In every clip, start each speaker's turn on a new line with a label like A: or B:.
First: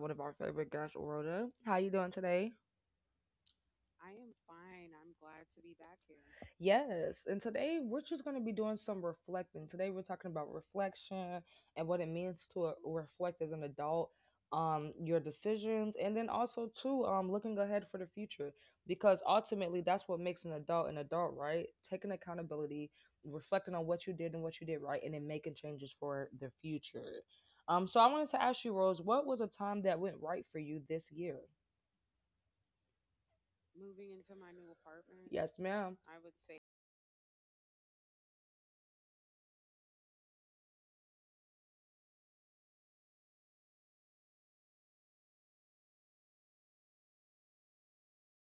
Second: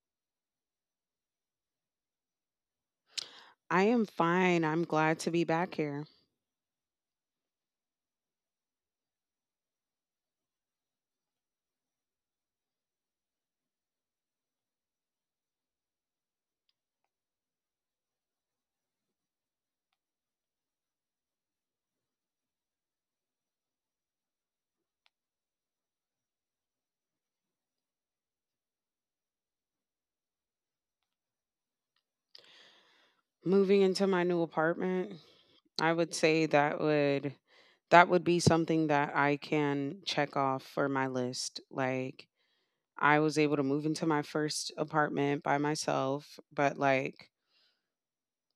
A: one of our favorite guests, Rhoda. How you doing today?
B: I am fine. I'm glad to be back here.
A: Yes, and today we're just going to be doing some reflecting. Today we're talking about reflection and what it means to reflect as an adult, your decisions, and then also too, looking ahead for the future because ultimately that's what makes an adult, right? Taking accountability, reflecting on what you did and what you did right, and then making changes for the future. So I wanted to ask you, Rose, what was a time that went right for you this year?
B: Moving into my new apartment,
A: Yes,
B: I
A: ma'am.
B: would say that would that would be something that I can check off for my list. Like I was able to move into my first apartment by myself, but like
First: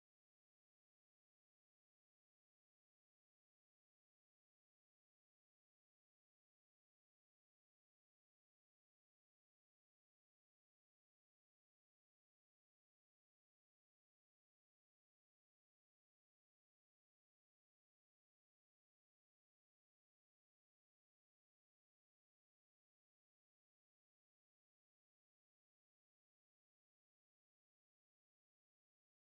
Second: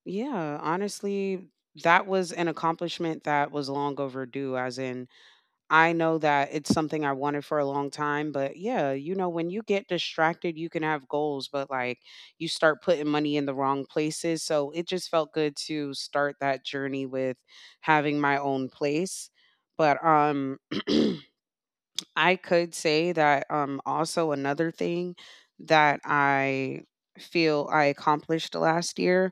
B: yeah, honestly, that was an accomplishment that was long overdue as in I know that it's something I wanted for a long time, but yeah, you know, when you get distracted, you can have goals, but like you start putting money in the wrong places. So it just felt good to start that journey with having my own place. But I could say that also another thing that I feel I accomplished last year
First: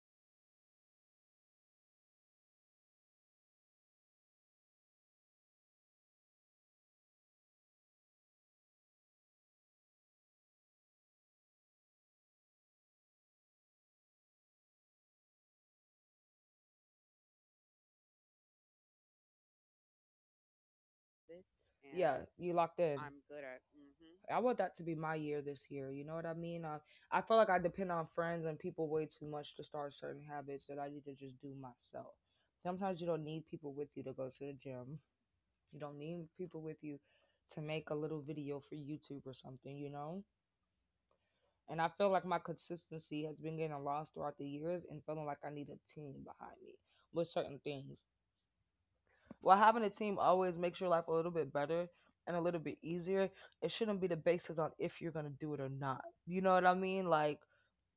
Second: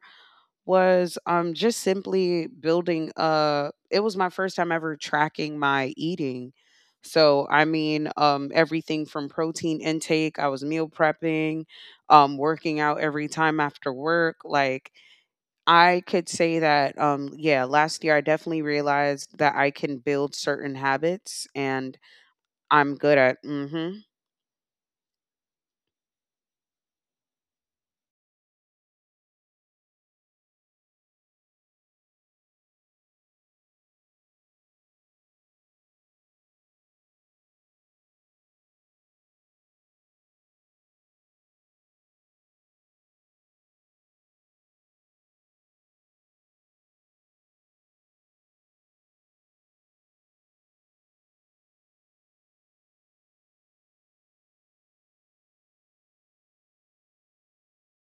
B: was, just simply building it was my first time ever tracking my eating. So, I mean, everything from protein intake, I was meal prepping, working out every time after work. Like, I could say that, yeah, last year I definitely realized that I can build certain habits and
A: Yeah, you locked
B: I'm
A: in.
B: good at, mm-hmm.
A: I want that to be my year this year. You know what I mean? I feel like I depend on friends and people way too much to start certain habits that I need to just do myself. Sometimes you don't need people with you to go to the gym. You don't need people with you to make a little video for YouTube or something, you know? And I feel like my consistency has been getting lost throughout the years and feeling like I need a team behind me with certain things. While having a team always makes your life a little bit better and a little bit easier, it shouldn't be the basis on if you're gonna do it or not. You know what I mean? Like,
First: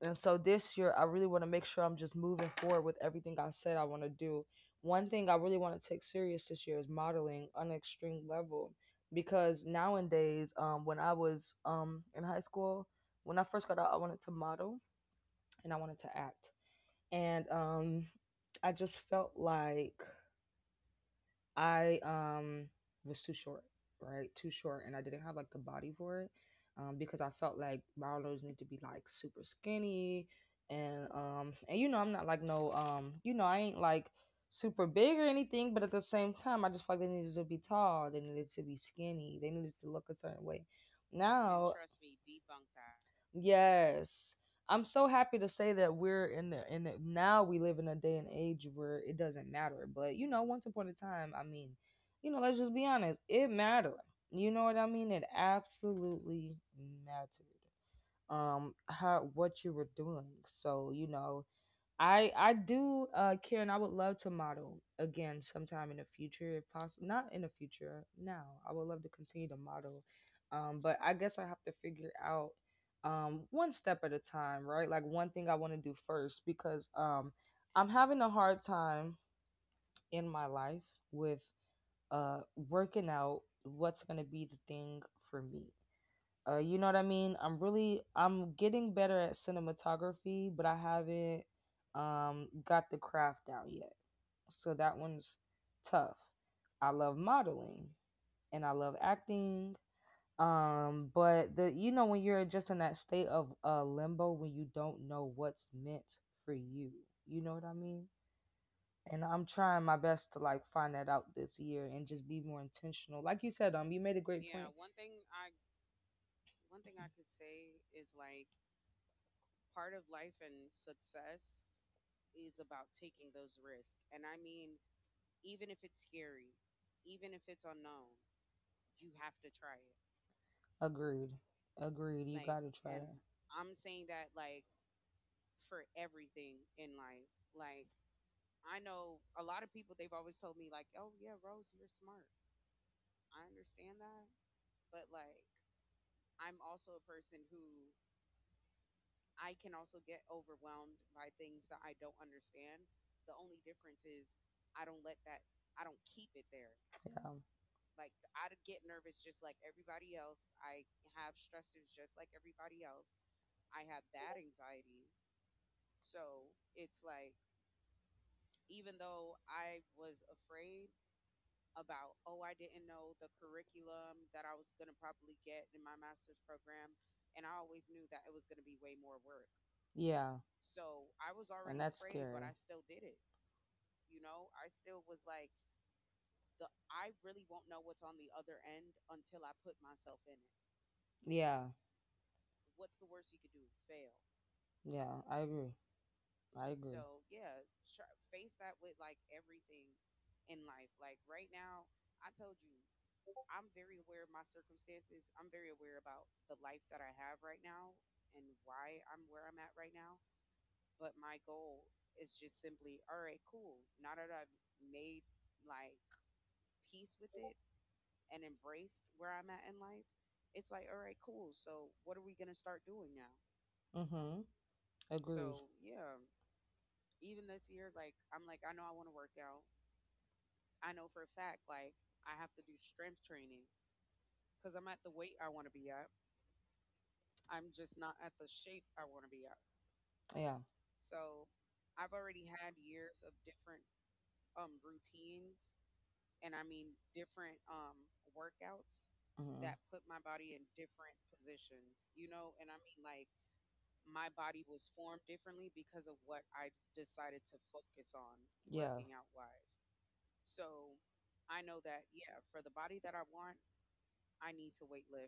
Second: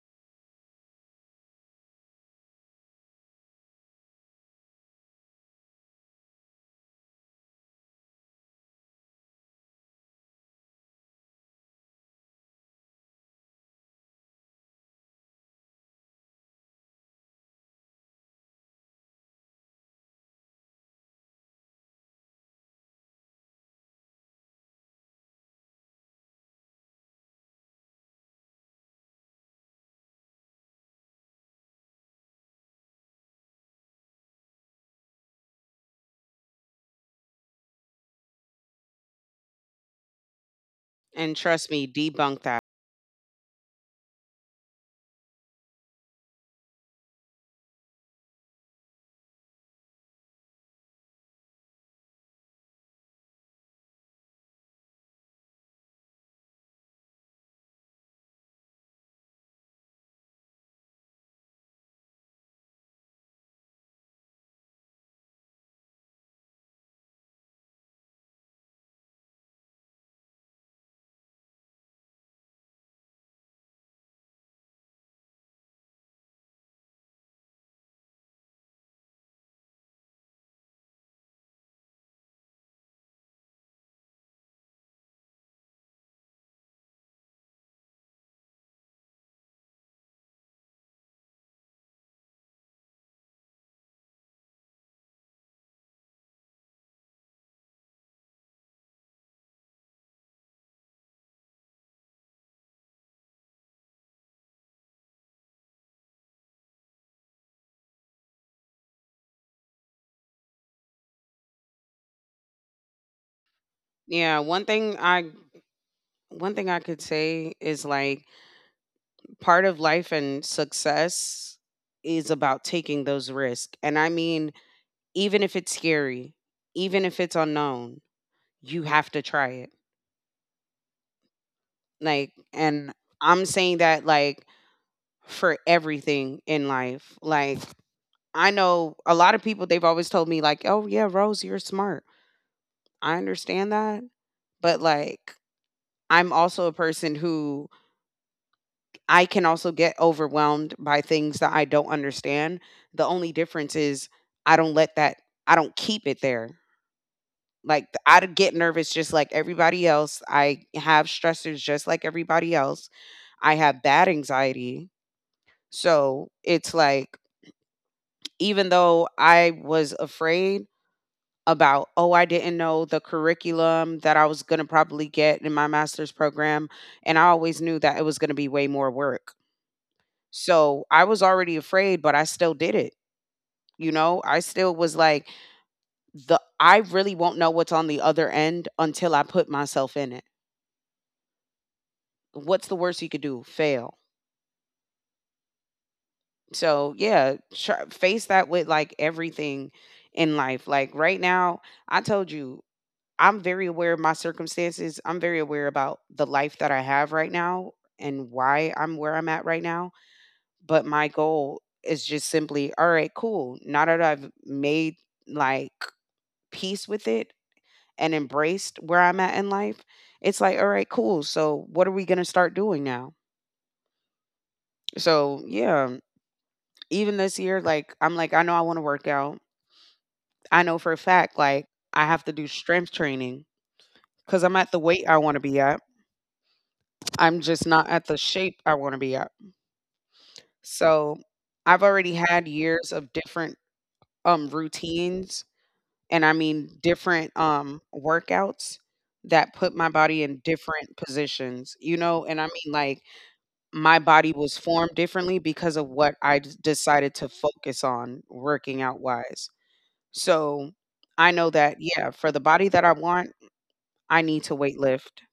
A: and so this year, I really want to make sure I'm just moving forward with everything I said I want to do. One thing I really want to take serious this year is modeling on an extreme level because nowadays, when I was in high school, when I first got out, I wanted to model and I wanted to act, and I just felt like I was too short, right? Too short, and I didn't have like the body for it, because I felt like modelers need to be like super skinny, and you know I'm not like no you know I ain't like super big or anything, but at the same time I just felt like they needed to be tall, they needed to be skinny, they needed to look a certain way.
B: And trust
A: Now,
B: me, debunk that.
A: yes. I'm so happy to say that we're in now we live in a day and age where it doesn't matter. But you know, once upon a time, I mean, you know, let's just be honest, it mattered. You know what I mean? It absolutely mattered. How what you were doing. So you know, I do, Karen. I would love to model again sometime in the future, if possible. Not in the future, now. I would love to continue to model, but I guess I have to figure out one step at a time, right? Like one thing I want to do first because I'm having a hard time in my life with uh, working out what's gonna be the thing for me, you know what I mean? I'm getting better at cinematography, but I haven't got the craft down yet. So that one's tough. I love modeling and I love acting. But the you know when you're just in that state of limbo when you don't know what's meant for you. You know what I mean? And I'm trying my best to like find that out this year and just be more intentional. Like you said, you made a
B: Yeah,
A: great
B: one
A: point.
B: thing I one thing I could say is like part of life and success is about taking those risks. And I mean, even if it's scary, even if it's unknown, you have to try it.
A: Agreed.
B: Like,
A: Agreed.
B: and
A: To.
B: I'm saying that like for everything in life. Like, I know a lot of people, they've always told me, like, oh, yeah, Rose, you're smart. I understand that. But like, I'm also a person who I can also get overwhelmed by things that I don't understand. The only difference is I don't let that I don't keep it there.
A: Yeah.
B: Like I get nervous just like everybody else. I have stressors just like everybody else. I have bad anxiety. So it's like, even though I was afraid about, oh, I didn't know the curriculum that I was going to probably get in my master's program. And I always knew that it was going to be way more work.
A: Yeah.
B: So, I was already afraid, but I still did it, you know? I still was like, the I really won't know what's on the other end until I put myself in it.
A: Yeah.
B: What's the worst you could do? Fail.
A: Yeah. I agree. I
B: So, yeah, face that with like everything in life. Like right now, I told you, I'm very aware of my circumstances. I'm very aware about the life that I have right now and why I'm where I'm at right now. But my goal is just simply, all right, cool. Now that I've made like peace with it and embraced where I'm at in life, it's like, all right, cool. So what are we gonna start doing now?
A: mm-hmm.
B: So yeah, even this year, like I'm like, I know I want to work out. I know for a fact, like I have to do strength training because I'm at the weight I want to be at. I'm just not at the shape I want to be at.
A: Yeah.
B: So I've already had years of different routines and I mean different workouts that
A: Mm-hmm.
B: put my body in different positions, you know, and I mean like my body was formed differently because of what I d decided to focus on working out wise. So, I know that, yeah, for the body that I want, I need to weight lift.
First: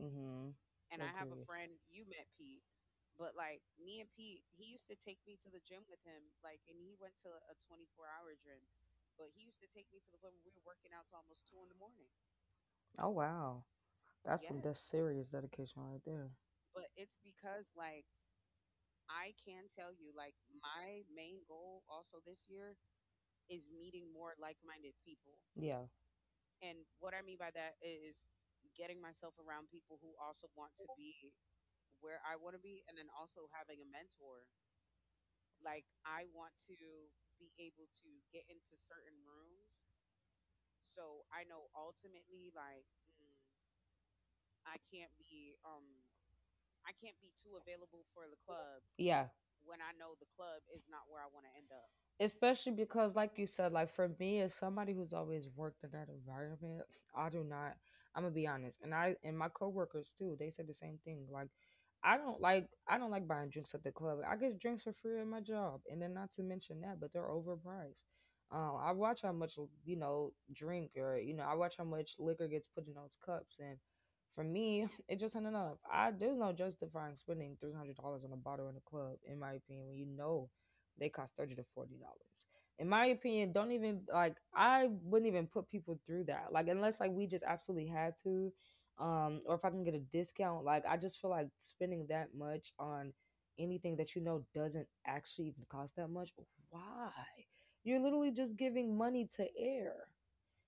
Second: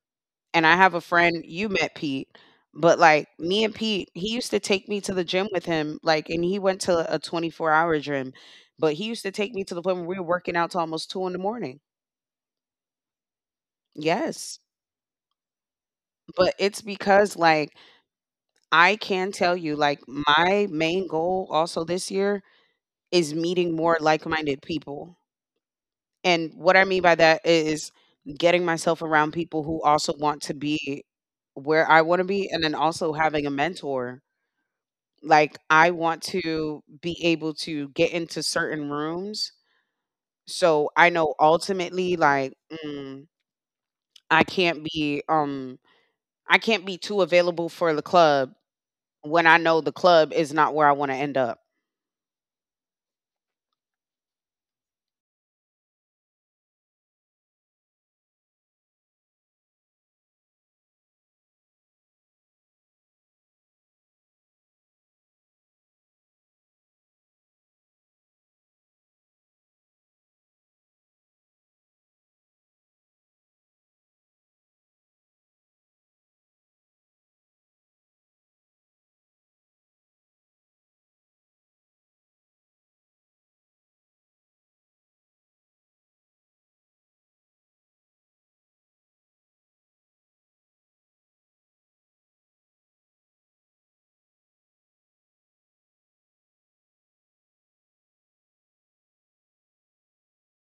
A: Mm-hmm.
B: And I have a friend you met Pete, but, like, me and Pete, he used to take me to the gym with him, like, and he went to a 24-hour gym, but he used to take me to the point where we were working out to almost 2 in the morning.
A: Oh wow. That's
B: Yes,
A: yes, serious dedication right there.
B: but it's because, like, I can tell you, like, my main goal also this year is meeting more like-minded people.
A: Yeah.
B: And what I mean by that is getting myself around people who also want to be where I want to be and then also having a mentor. Like I want to be able to get into certain rooms so I know ultimately like I can't be I can't be too available for the club
A: Yeah.
B: when I know the club is not where I want to end up.
A: Especially because like you said, like for me as somebody who's always worked in that environment I do not, I'm gonna be honest, and I and my coworkers too, they said the same thing, like I don't like buying drinks at the club. I get drinks for free at my job, and then not to mention that, but they're overpriced. I watch how much, you know, drink, or you know, I watch how much liquor gets put in those cups. And for me it just ain't enough. I There's no justifying spending $300 on a bottle in a club, in my opinion, when you know they cost $30 to $40. In my opinion, don't even like, I wouldn't even put people through that. Like unless like we just absolutely had to, or if I can get a discount. Like I just feel like spending that much on anything that you know doesn't actually even cost that much. Why? You're literally just giving money to air.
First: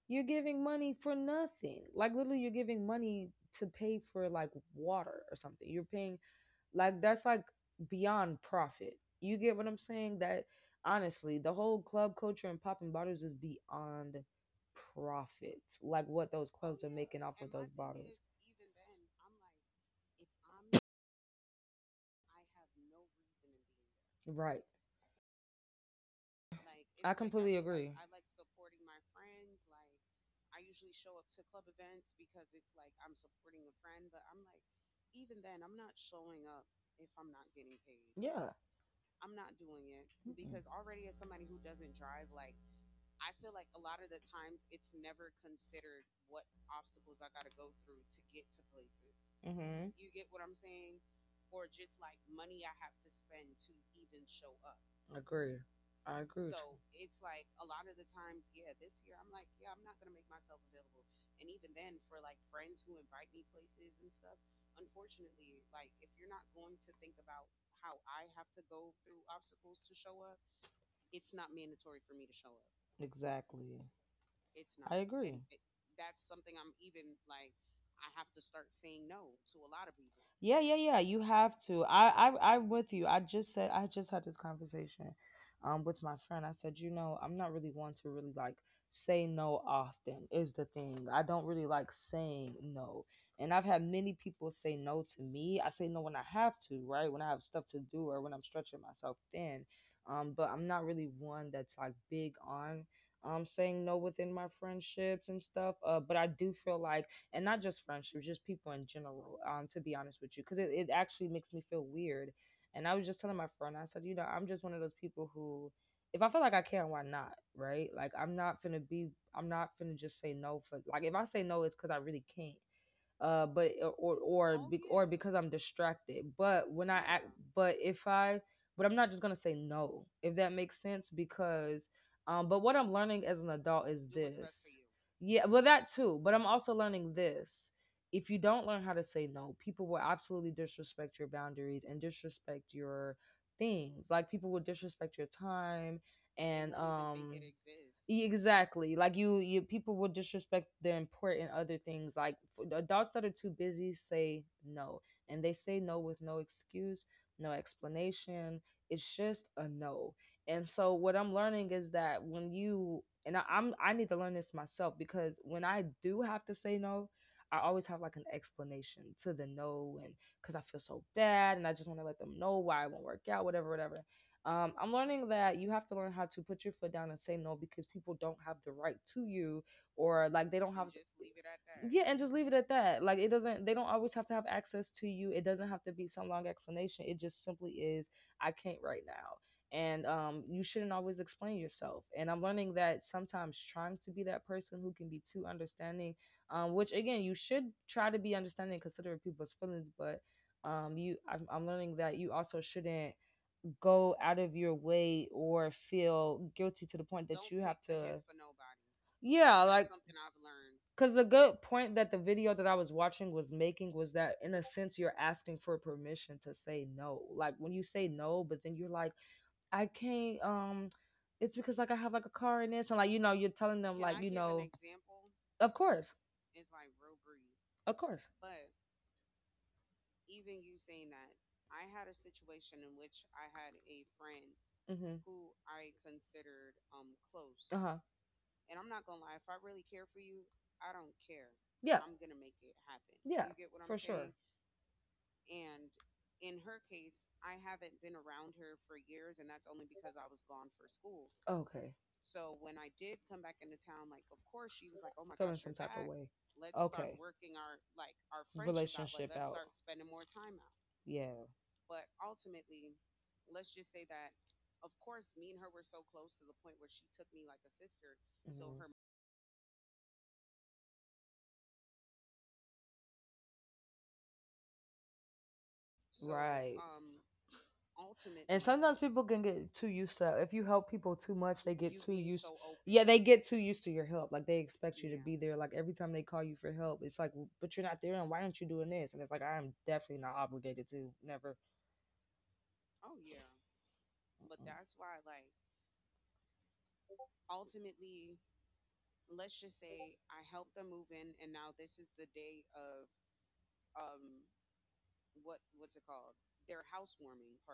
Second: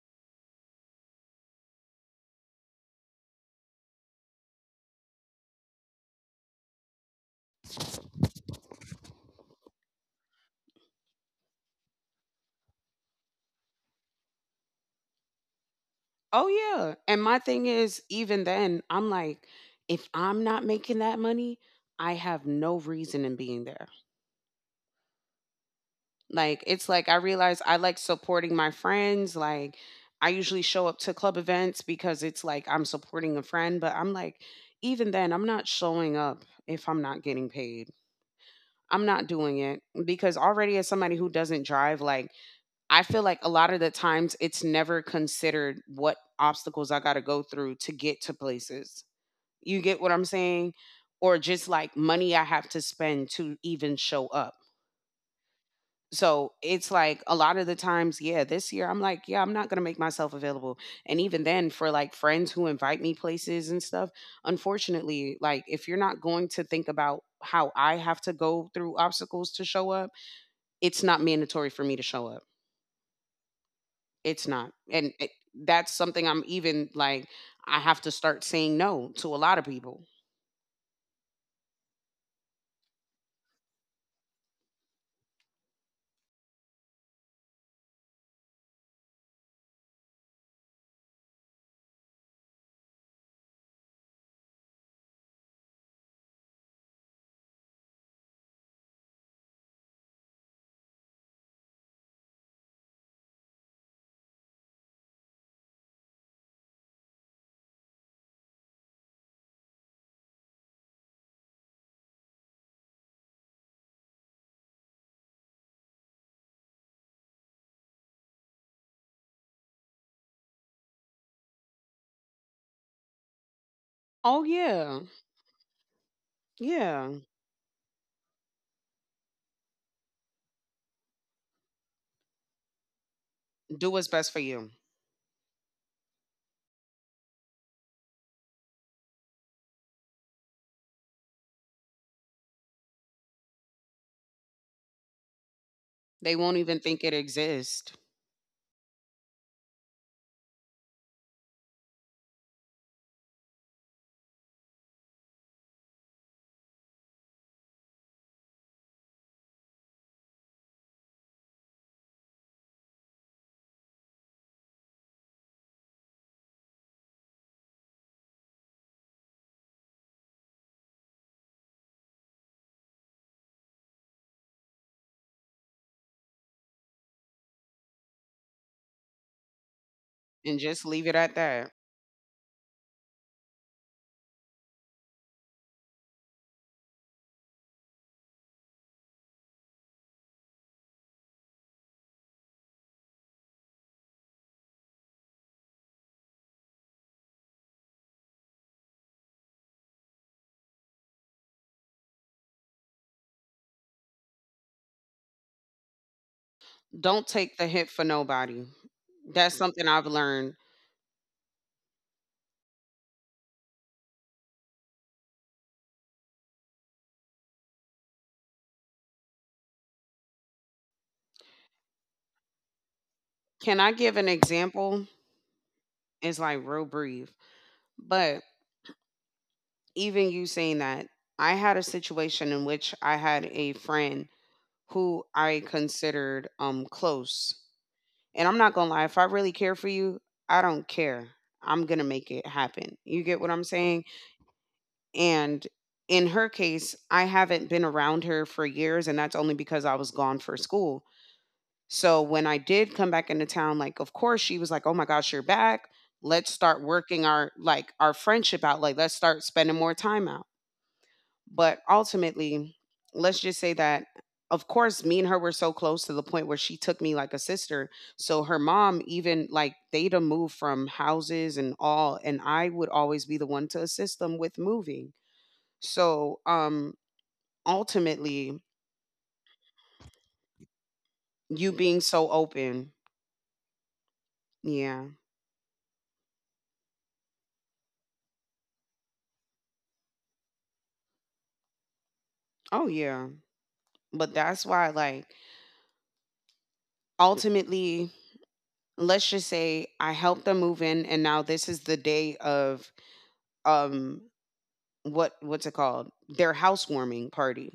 A: You're giving money for nothing. Like literally, you're giving money to pay for like water or something. You're paying, like that's like beyond profit. You get what I'm saying? That honestly, the whole club culture and popping bottles is beyond profit. Like what
B: Oh
A: those clubs are
B: yeah. And
A: making
B: my
A: off of
B: thing
A: those
B: is,
A: bottles.
B: even then, I'm like, if I'm not making that money, I have no reason in being there.
A: Right. Like,
B: Like
A: I
B: it's
A: it's
B: like I
A: like completely
B: realize
A: I'm,
B: I
A: agree.
B: like
A: I like
B: supporting my friends. Like I usually show up to club events because it's like I'm supporting a friend, but I'm like, even then, I'm not showing up if I'm
A: if
B: not
A: I'm not
B: getting
A: getting
B: paid.
A: paid, yeah.
B: I'm not
A: I'm not
B: doing it
A: doing it. Mm-mm.
B: because already as somebody who doesn't drive, like I feel like a lot of the times it's never considered what obstacles I got to go through to get to places. You
A: Mhm.
B: get what I'm saying? Or just like money I have to spend to even show up.
A: Agree. I agree.
B: So
A: With so
B: it's
A: it's
B: like a
A: like
B: lot of
A: a
B: the
A: lot of the
B: times, yeah,
A: times,
B: this
A: yeah.
B: year I'm
A: This year
B: like,
A: I'm
B: yeah, I'm
A: like,
B: not
A: yeah,
B: going to
A: I'm
B: make
A: not
B: myself available.
A: available.
B: And
A: You.
B: even then, for like friends who invite me places and stuff, unfortunately, like if you're not going to think about how I have to go through obstacles to show up, it's not mandatory for me to show up.
A: Exactly.
B: It's not.
A: It's not. I
B: And it,
A: agree.
B: that's something I'm even like, I have to start saying no to a lot of people.
A: Yeah, yeah, yeah. You have to. I'm with you. I just had this conversation, with my friend. I said, you know, I'm not really one to really like say no often. Is the thing. I don't really like saying no, and I've had many people say no to me. I say no when I have to, right? When I have stuff to do or when I'm stretching myself thin. But I'm not really one that's like big on saying no within my friendships and stuff. But I do feel like and not just friendships, just people in general. To be honest with you, because it actually makes me feel weird. And I was just telling my friend, I said, you know, I'm just one of those people who, if I feel like I can, why not? Right? Like I'm not finna just say no. For like if I say no, it's because I really can't, but or
B: Oh,
A: or be-
B: yeah.
A: or because I'm distracted. But when I
B: Yeah.
A: act, but if I, but I'm not just going to say no. If that makes sense, because but what I'm learning as an
B: Do
A: adult
B: what's
A: is do
B: best for
A: what's best for
B: you.
A: this. You. Yeah, well that too, but I'm also learning this. If you don't learn how to say no, people will absolutely disrespect your boundaries and disrespect your things. Like people will disrespect your time
B: They won't
A: and
B: even
A: will
B: think it exists
A: e- exactly. Like you people will disrespect their important other things. Like f- adults that are too busy say no, and they say no with no excuse, no explanation. It's just a no. And so what I'm learning is that when you and I need to learn this myself, because when I do have to say no, I always have like an explanation to the no, and because I feel so bad, and I just want to let them know why it won't work out, whatever, whatever. I'm learning that you have to learn how to put your foot down and say no, because people don't have the right to you, or
B: and
A: like they don't
B: just
A: have.
B: leave it at that.
A: And yeah, and just leave it at that. Like it doesn't, they don't always have to have access to you. It doesn't have to be some long explanation. It just simply is, I can't right now. And you shouldn't always explain yourself. And I'm learning that sometimes trying to be that person who can be too understanding, which again, you should try to be understanding and people's feelings, but you I'm learning that you also shouldn't go out of your way or feel guilty to the
B: Don't
A: point that
B: take
A: you
B: the
A: have
B: hit for
A: to,
B: nobody. That's
A: yeah,
B: something
A: like
B: I've
A: that's
B: learned.
A: because the good point that the video that I was watching was making was that, in a sense, you're asking for permission to say no. Like when you say no, but then you're like, I can't. It's because like I have like a car in this, and like you know, you're
B: Can
A: telling
B: I
A: them
B: give
A: like
B: an
A: you know, an
B: example?
A: of course,
B: It's like real brief,
A: of course,
B: but even you saying that, I had a situation in which I had a friend who
A: mm-hmm,
B: I considered close.
A: uh huh,
B: And I'm not gonna lie, if I really care for you, I don't care. I'm
A: yeah,
B: gonna make it happen. You get
A: yeah,
B: what I'm
A: for
B: saying?
A: sure,
B: And in her case, I haven't been around her for years, and that's only because I was gone for school.
A: okay.
B: So when I did come back into town, like, of course, she was like, oh my gosh, you're
A: Feeling some
B: back.
A: type of way.
B: Let's start
A: Okay.
B: working our,
A: Start
B: like, our friendship out. Like, let's
A: relationship
B: start
A: out. Out.
B: spending more time out.
A: Yeah.
B: But ultimately, let's just say that, of course, me and her were so close to the point where she took me like a sister. So her
A: Mm-hmm. Mhm.
B: mom, even like, they'd have moved from houses and all. And I would always be the one to assist them with moving. So,
A: Right.
B: ultimately,
A: And sometimes people can get too used to, if you help people too much,
B: you
A: they
B: being
A: get too
B: so
A: used.
B: open,
A: Yeah, they get too used to your help. Like they expect
B: yeah,
A: you, yeah, to be there. Like every time they call you for help, it's like, but you're not there, and why aren't you doing this? And it's like, I'm definitely not obligated to. Never.
B: oh yeah, but that's why, like, ultimately, let's just say I helped them move in, and now this is the day of, um, what's it called? Their housewarming party.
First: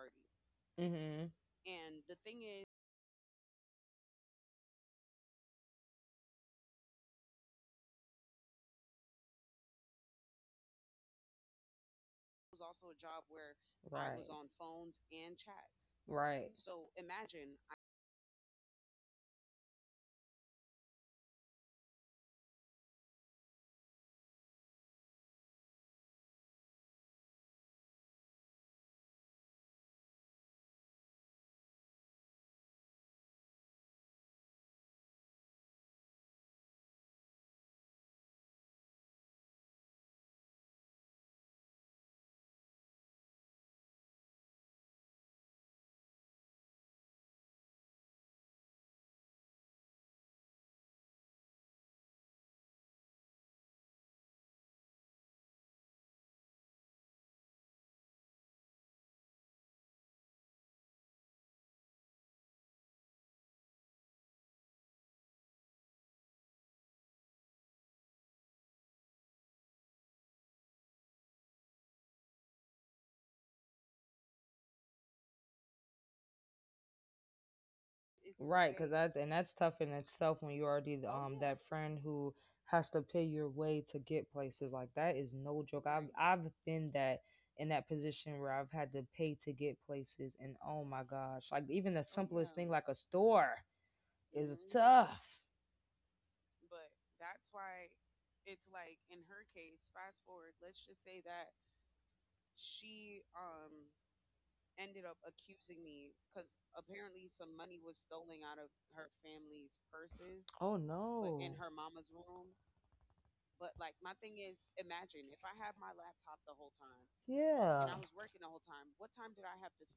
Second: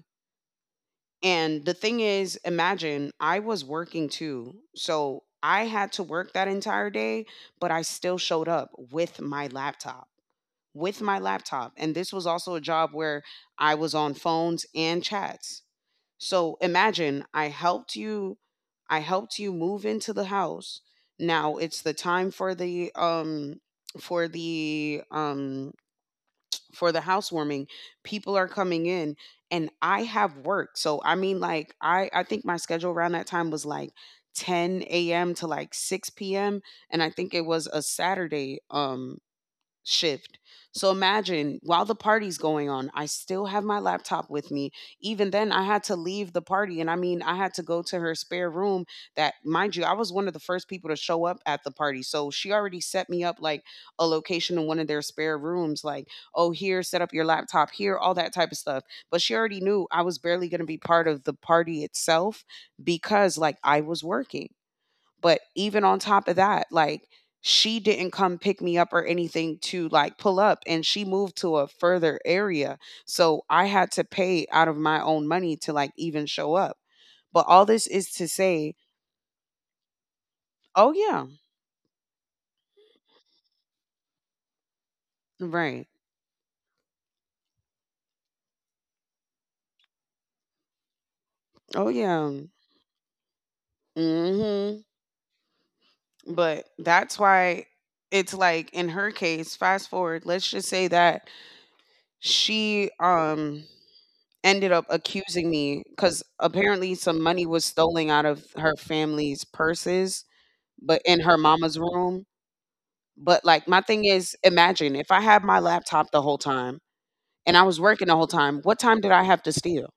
A: hmm
B: And the thing is, imagine I was working too, so I had to work that entire day, but I still showed up with my laptop. And this was also a job where I was on
A: Right.
B: phones
A: I
B: and chats.
A: Right.
B: So imagine I helped you move into the house. Now it's the time for the for the um for the housewarming. People are coming in and I have work. So I mean like I think my schedule around that time was like 10 a.m. to like 6 p.m. and I think it was a Saturday shift. So imagine while the party's going on, I still have my laptop with me. Even then, I had to leave the party. And I mean, I had to go to her spare room. That, mind you, I was one of the first people to show up at the party. So she already set me up like a location in one of their spare rooms, like, oh, here, set up your laptop here, all that type of stuff. But she already knew I was barely going to be part of the party itself because, like, I was working. But even on top of that, like she didn't come pick me up or anything to like pull up and she moved to a further area. So I had to pay out of my own money to like even show up. But all this is to say,
A: Right, because that's and that's tough in itself when you
B: oh
A: already the,
B: yeah,
A: that friend who has to pay your way to get places like that is no joke.
B: right.
A: I've right. I've been that in that position where I've had to pay to get places, and oh my gosh, like
B: Oh
A: even the Oh
B: yeah.
A: simplest thing like a store is
B: Mhm.
A: tough.
B: But that's why it's like in her case, fast forward, let's just say that she ended up accusing me because apparently some money was stolen out of her family's purses,
A: Oh But in
B: but in her mama's room.
A: no,
B: But like my thing is, imagine if I had my laptop the whole time
A: and
B: and I was
A: yeah,
B: working the whole time, what time did I have to steal?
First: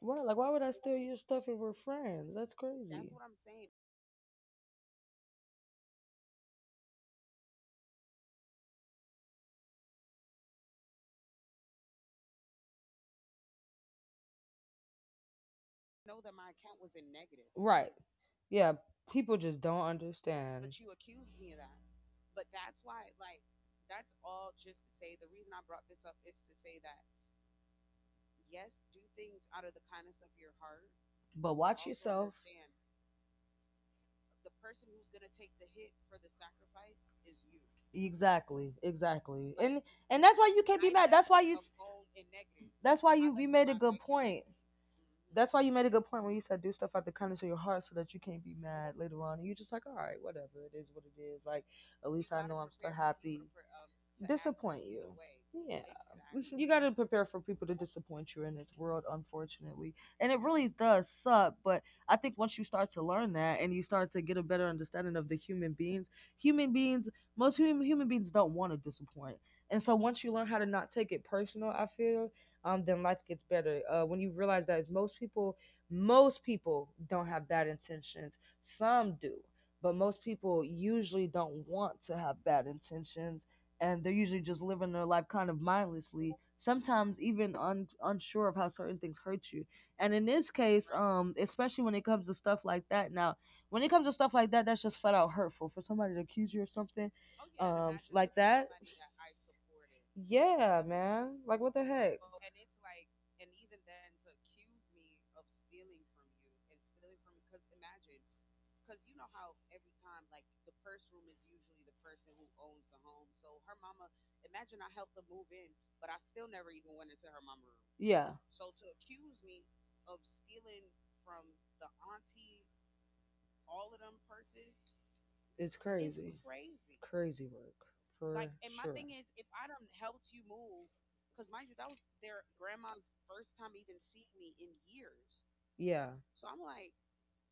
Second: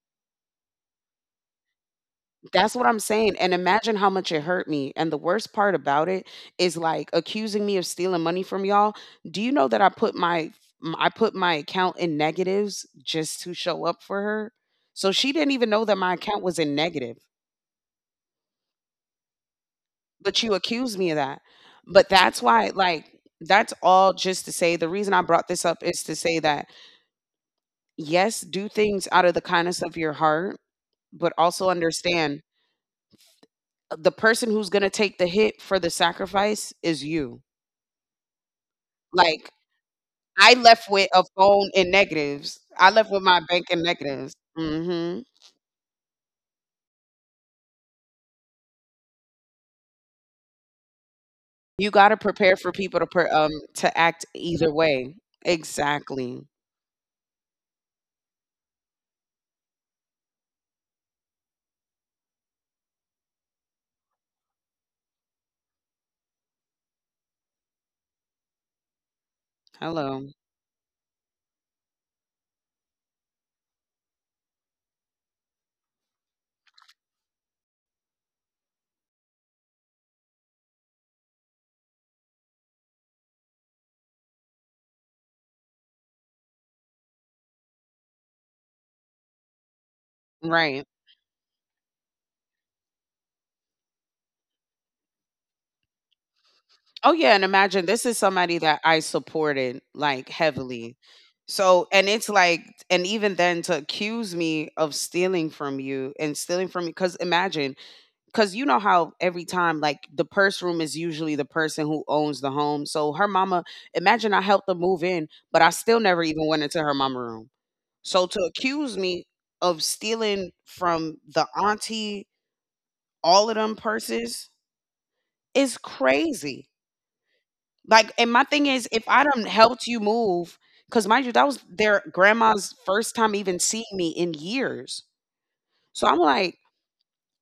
A: was right. Like why would I steal your stuff if we're friends? That's
B: That's what
A: crazy.
B: I'm saying. And imagine how much it hurt me. And the worst part about it is like accusing me of stealing money from y'all. Do you know that I put my I put my account in negatives just to show up for her? So she didn't even know that my account was in negative.
A: Right. Yeah. People just don't
B: But you
A: understand.
B: accuse me of that. But that's why, like, that's all just to say the reason I brought this up is to say that, yes, do things out of the kindness of your heart, but
A: But
B: also
A: watch yourself.
B: understand the person who's going to take the hit for the sacrifice is you.
A: Exactly.
B: Like,
A: Exactly. And that's why
B: I
A: you can't be
B: left
A: mad.
B: with a
A: That's why you.
B: phone and negatives. I
A: That's
B: left
A: why
B: with
A: you.
B: my
A: You made
B: bank
A: a
B: and
A: good
B: negatives.
A: point. That's why you made a good point when you said do stuff out the kindness of your heart so that you can't be mad later on. And you're just like, all right, whatever. It is what it is. Like,
B: You got
A: at
B: to
A: least I know
B: prepare
A: I'm
B: for
A: still
B: people to
A: happy.
B: to act either
A: Disappoint
B: way.
A: you. Yeah.
B: Exactly.
A: Exactly. You got to prepare for people to disappoint you in this world, unfortunately. And it really does suck. But I think once you start to learn that and you start to get a better understanding of the human beings, most human, human beings don't want to disappoint. And so once you
B: Hello.
A: learn how to not take it personal, I feel then life gets better. When you realize that is most people don't have bad intentions. Some do, but most people usually don't want to have bad intentions, and they're usually just living their life kind of mindlessly. Sometimes even unsure of how certain things hurt you. And in this case,
B: Right.
A: especially when it comes to stuff like that, now when it comes to stuff like that, that's just flat out hurtful for somebody to accuse you of something
B: Oh yeah, and imagine this is somebody that I supported like
A: yeah
B: heavily.
A: man like what
B: So, and it's like, and even then to accuse me of stealing from you and stealing from me, because imagine, because you know how every time, like the purse room is usually the person who owns the home. So her mama, imagine I helped her move in, but I still never even went into her mama room.
A: yeah
B: So to accuse me of stealing from the auntie, all of them purses
A: it's
B: is
A: it's
B: crazy.
A: crazy
B: Like,
A: work
B: and my thing is, if I done helped you move, because mind you, that was their grandma's first time even seeing me in years.
A: yeah
B: So I'm like,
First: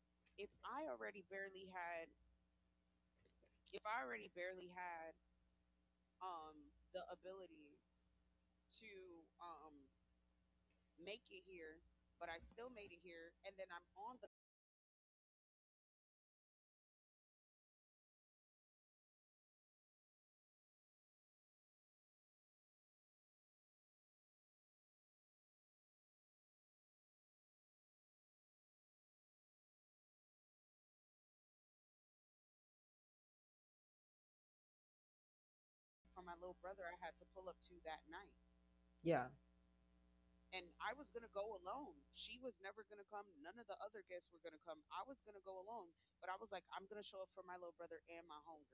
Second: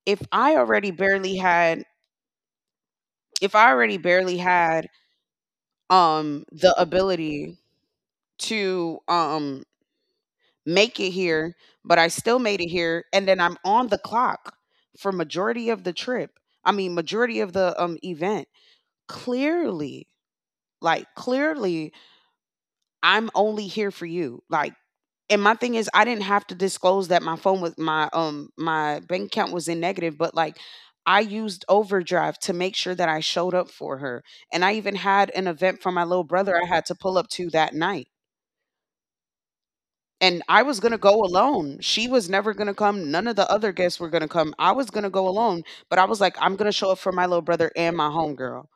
B: if I already barely had, if I already barely had the ability to make it here, but I still made it here, and then I'm on the clock for majority of the trip. I mean, majority of the event. Clearly, like clearly, I'm only here for you. Like, and my thing is I didn't have to disclose that my bank account was in negative, but like I used overdrive to make sure that I showed up for her. And I even had an event for my little brother I had to pull up to that night.
A: yeah
B: And I was going to go alone. She was never going to come. None of the other guests were going to come. I was going to go alone, but I was like I'm going to show up for my little brother and my homegirl.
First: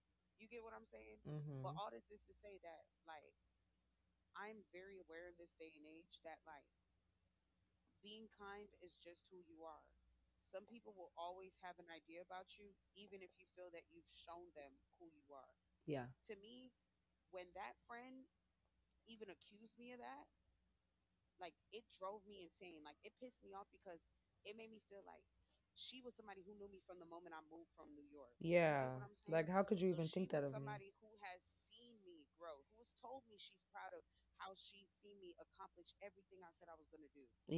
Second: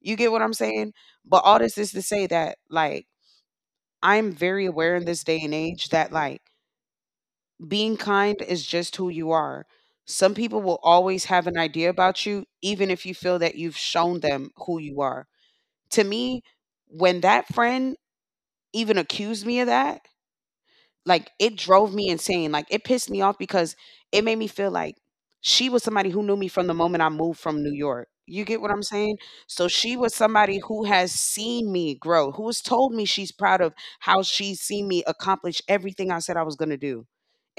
B: You get what I'm saying?
A: but
B: But all
A: hmm
B: this is to say that like I'm very aware in this day and age that like being kind is just who you are. Some people will always have an idea about you, even if you feel that you've shown them who you are. To
A: yeah
B: me, when that friend even accused me of that, like it drove me insane. Like it pissed me off because it made me feel like she was somebody who knew me from the moment I moved from New York. You
A: You
B: get what I'm
A: yeah
B: saying? So she was somebody who has seen me grow, who has told me she's proud of how she's seen me accomplish everything I said I was going to do.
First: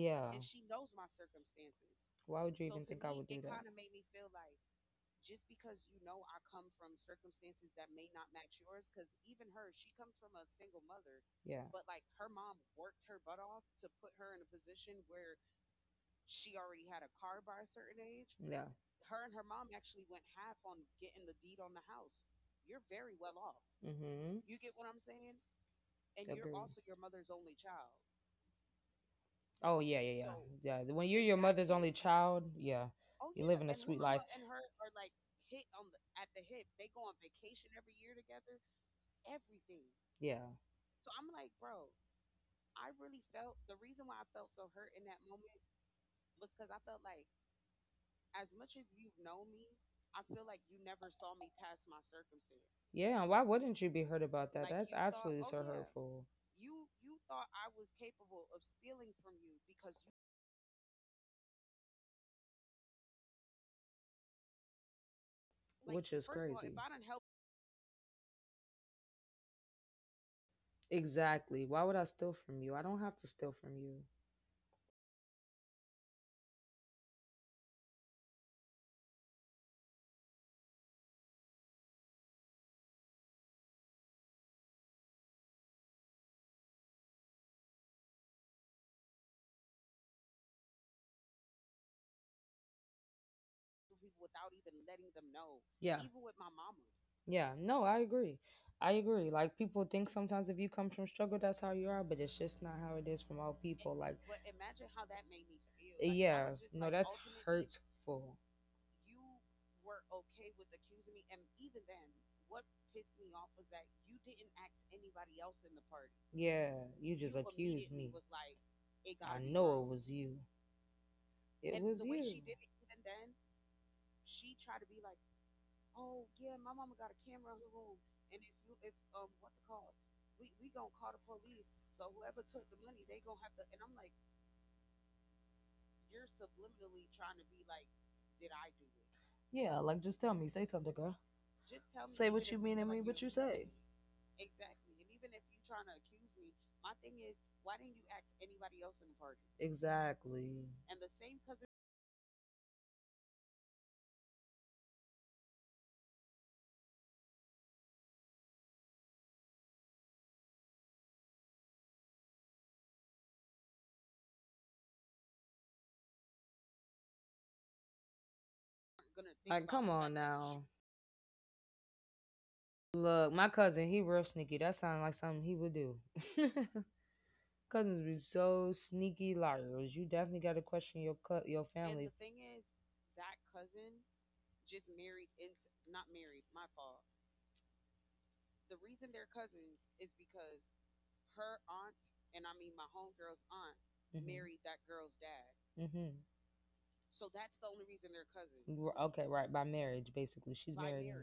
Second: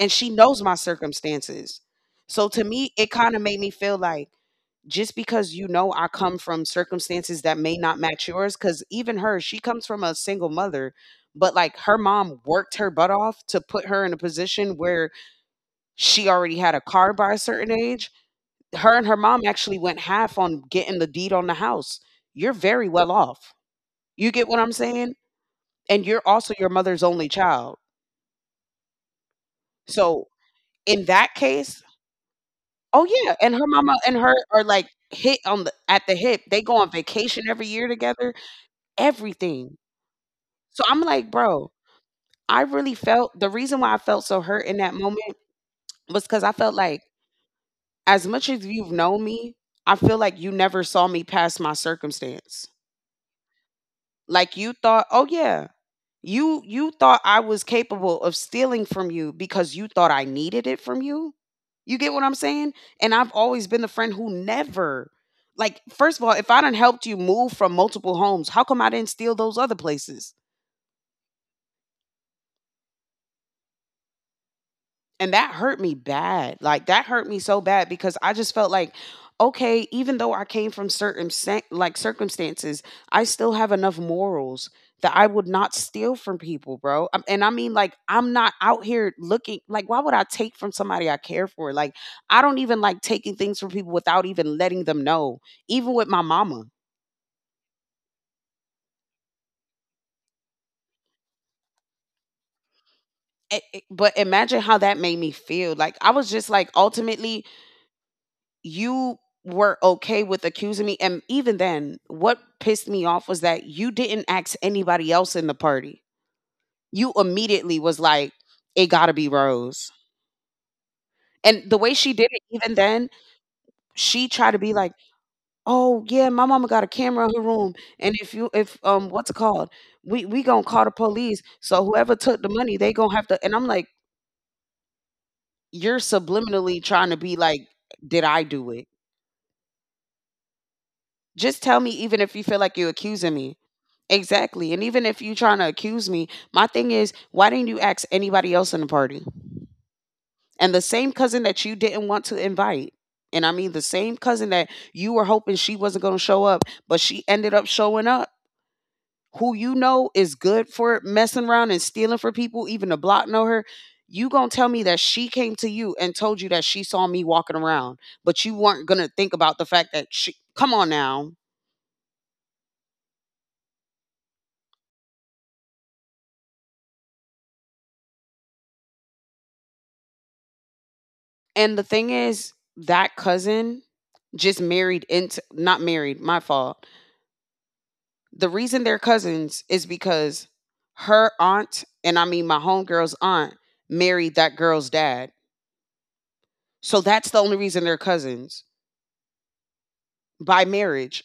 B: And she knows my circumstances.
A: why
B: So
A: would
B: to me, it kind of made me feel like just because you know I come from circumstances that may not match yours, because even her, she comes from a single mother, but
A: Yeah.
B: like her mom worked her butt off to put her in a position where she already had a car by a certain age.
A: Yeah.
B: Her and her mom actually went half on getting the deed on the house. You're very well off. You
A: Mm-hmm.
B: get what I'm saying? And you're also your mother's only child.
A: Oh yeah, yeah,
B: So
A: yeah. So, Yeah.
B: in that case,
A: When child, yeah,
B: oh yeah, and her mama and her are like hit on the hip. They go on vacation every year together. Everything.
A: Yeah.
B: So I'm like, bro, I really felt the reason why I felt so hurt in that moment was because I felt like, as much as you've known me, I feel like you never saw me past my circumstance.
A: Yeah. Why wouldn't you be hurt about
B: Like you thought, oh
A: absolutely
B: yeah,
A: hurtful,
B: you thought I was capable of stealing from you because you thought I needed it from you. You get what I'm saying? And I've always been the friend who never, like, first of all, if I done
A: crazy.
B: helped you move from multiple homes, how come I didn't steal those other places?
A: Exactly. Why would I steal from you? I don't have to steal from you.
B: And that hurt me bad. Like that hurt me so bad because I just felt like okay, even though I came from like circumstances, I still have enough morals that I would not steal from people, bro. And I mean like I'm not out here looking like why would I take from somebody I care for? Like I don't even like taking things from people without even letting them know, even
A: Yeah.
B: with my mama.
A: Yeah, no, I agree. I agree. Like people think sometimes if you come from struggle, that's how you are, but it's just not how it is from all people.
B: But
A: Like,
B: imagine how that made me feel. Like I was just
A: yeah,
B: like
A: no, that's
B: ultimately
A: hurtful.
B: you were okay with accusing me. And even then, what pissed me off was that you didn't ask anybody else in the party.
A: Yeah,
B: You
A: you just
B: immediately
A: accused
B: was
A: me.
B: like, it gotta be
A: I know it
B: Rose.
A: was you.
B: And the
A: It
B: way
A: was
B: she did it,
A: you.
B: even then, she tried to be like, oh yeah, my mama got a camera in her room. And if you if what's it called? We gonna call the police. So whoever took the money, they gonna have to and I'm like, you're subliminally trying to be like, did I do it?
A: Yeah, like just tell me, say something, girl.
B: Just tell me, even if you feel like you're accusing me. Exactly. And even if you're trying to accuse me, my thing is, why didn't you ask anybody else in the party?
A: Exactly.
B: And the same cousin that you didn't want to invite, and I mean the same cousin that you were hoping she wasn't going to show up, but she ended up showing up, who you know is good for messing around and stealing for people, even the block know her. You gonna tell me that she came to you and told you that she saw me walking around, but you weren't gonna think about the
A: Like, come
B: fact that
A: on
B: she
A: now.
B: come on now.
A: Look, my cousin, he real sneaky. That sounds like something he would do. Cousins be so sneaky liars. You definitely got to question your your
B: And the
A: And
B: thing
A: family.
B: is, that cousin just married into not married, my fault. The reason they're cousins is because her aunt, and I mean my homegirl's aunt,
A: Hmm
B: married that girl's dad.
A: hmm
B: So that's the only reason they're cousins
A: Okay, right by marriage, basically.
B: by
A: She's married. Him.
B: marriage.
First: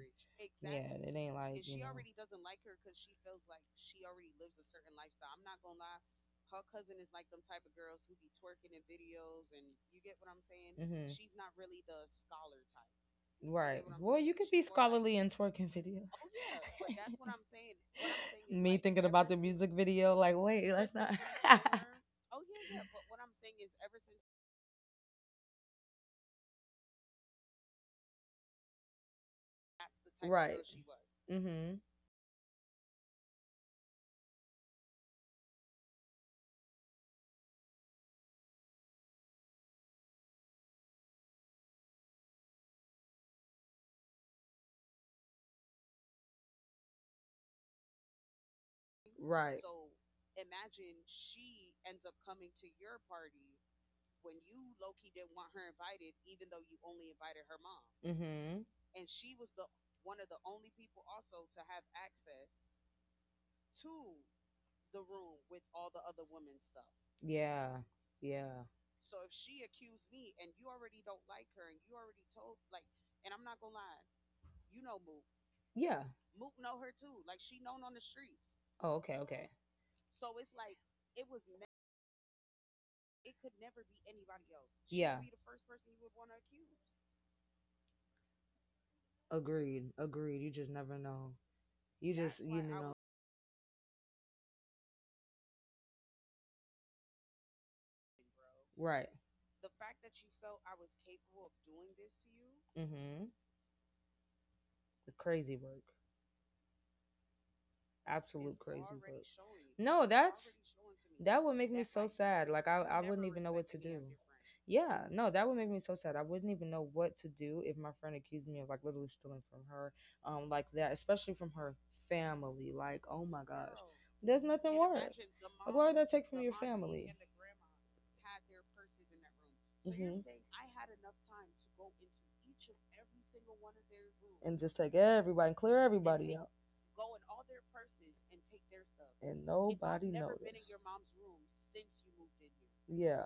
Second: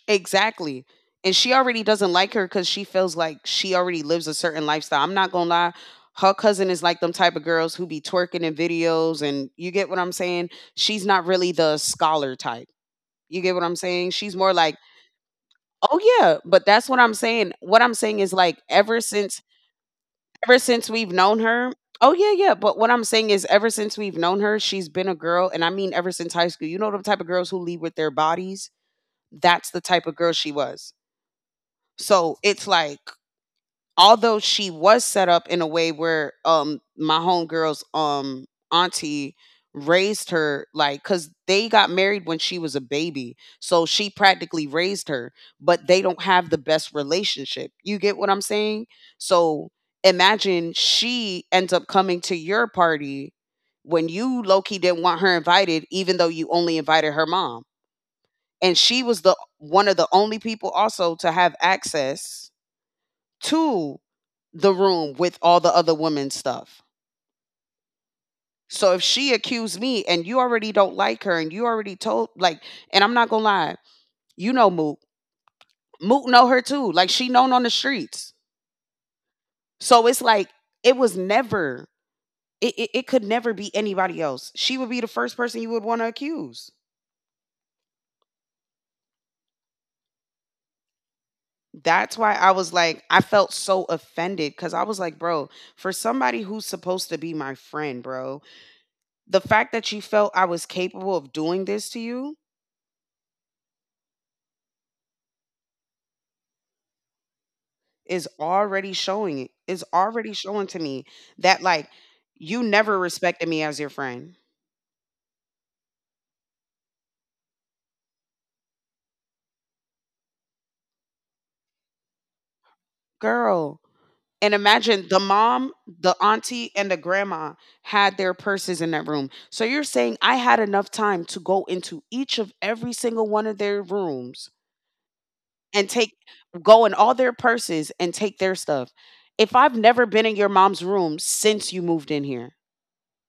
A: Yeah,
B: Exactly.
A: Exactly. it
B: And
A: ain't
B: she
A: like you
B: already
A: know.
B: doesn't like her because she feels like she already lives a certain lifestyle. I'm not gonna lie. Her cousin is like them type of girls who be twerking in videos, and you get what I'm saying? She's not
A: Mm-hmm.
B: really the scholar type. You
A: you
B: get what I'm
A: Right. get
B: saying?
A: Well, you saying?
B: She's
A: Could
B: more
A: be She's
B: like,
A: scholarly in twerking
B: "Oh
A: video.
B: yeah," but that's what I'm saying. What I'm saying is like
A: Me thinking about ever the music video, like,
B: ever
A: wait, ever
B: since
A: let's not.
B: we've known her,
A: Since
B: "Oh yeah, yeah," but what I'm saying is ever since we've known her, she's been a girl and I mean ever since high school. You know the type of girls who lead with their bodies? That's the type of girl
A: right.
B: she was.
A: is. Mm-hmm.
B: So, it's like although she was set up in a way where my homegirl's auntie raised her, like because they got married when she was a baby so she practically raised her, but they don't have the best relationship. You get what I'm saying?
A: Right.
B: So imagine she ends up coming to your party when you low-key didn't want her invited even though you only invited her mom,
A: Mm-hmm.
B: and she was the one of the only people also to have access to the room with all the other women's stuff.
A: Yeah. Yeah.
B: So if she accused me and you already don't like her and you already told like, and I'm not gonna lie, you know Moot.
A: Yeah.
B: Moot know her too. Like she known on the streets.
A: Oh, okay. Okay.
B: So it's like it was never it could never be anybody else. She would be the
A: Yeah.
B: first person you would want to accuse.
A: Agreed. Agreed. You just never know. You
B: That's why
A: just
B: I
A: you
B: was
A: know.
B: like, I felt so offended because I was like, bro, for somebody who's supposed to be my friend, bro,
A: Right.
B: the fact that you felt I was capable of doing this to you
A: Mm-hmm. The crazy work.
B: is
A: Absolute crazy
B: already
A: work.
B: showing
A: No, that's
B: to me
A: that would
B: that
A: make me
B: like
A: so sad.
B: you
A: Like I,
B: never
A: I wouldn't even
B: respected
A: know
B: me
A: what
B: as
A: to
B: your
A: do.
B: friend,
A: Yeah, no, that would make me so sad. I wouldn't even know what to do if my friend accused me of like literally stealing from her, like that, especially from her family. Like, oh my gosh,
B: girl.
A: there's
B: And
A: nothing worse.
B: imagine the mom,
A: Like, why would I
B: the
A: take from your
B: auntie, and the
A: family?
B: grandma had their purses in that room. So you're saying I had enough time to go into each of every single one of their rooms
A: And just take everybody and clear
B: and
A: and
B: take
A: out,
B: go in all their purses and take their stuff.
A: and
B: If I've never
A: if
B: been in your mom's room since you moved in here,
A: Yeah,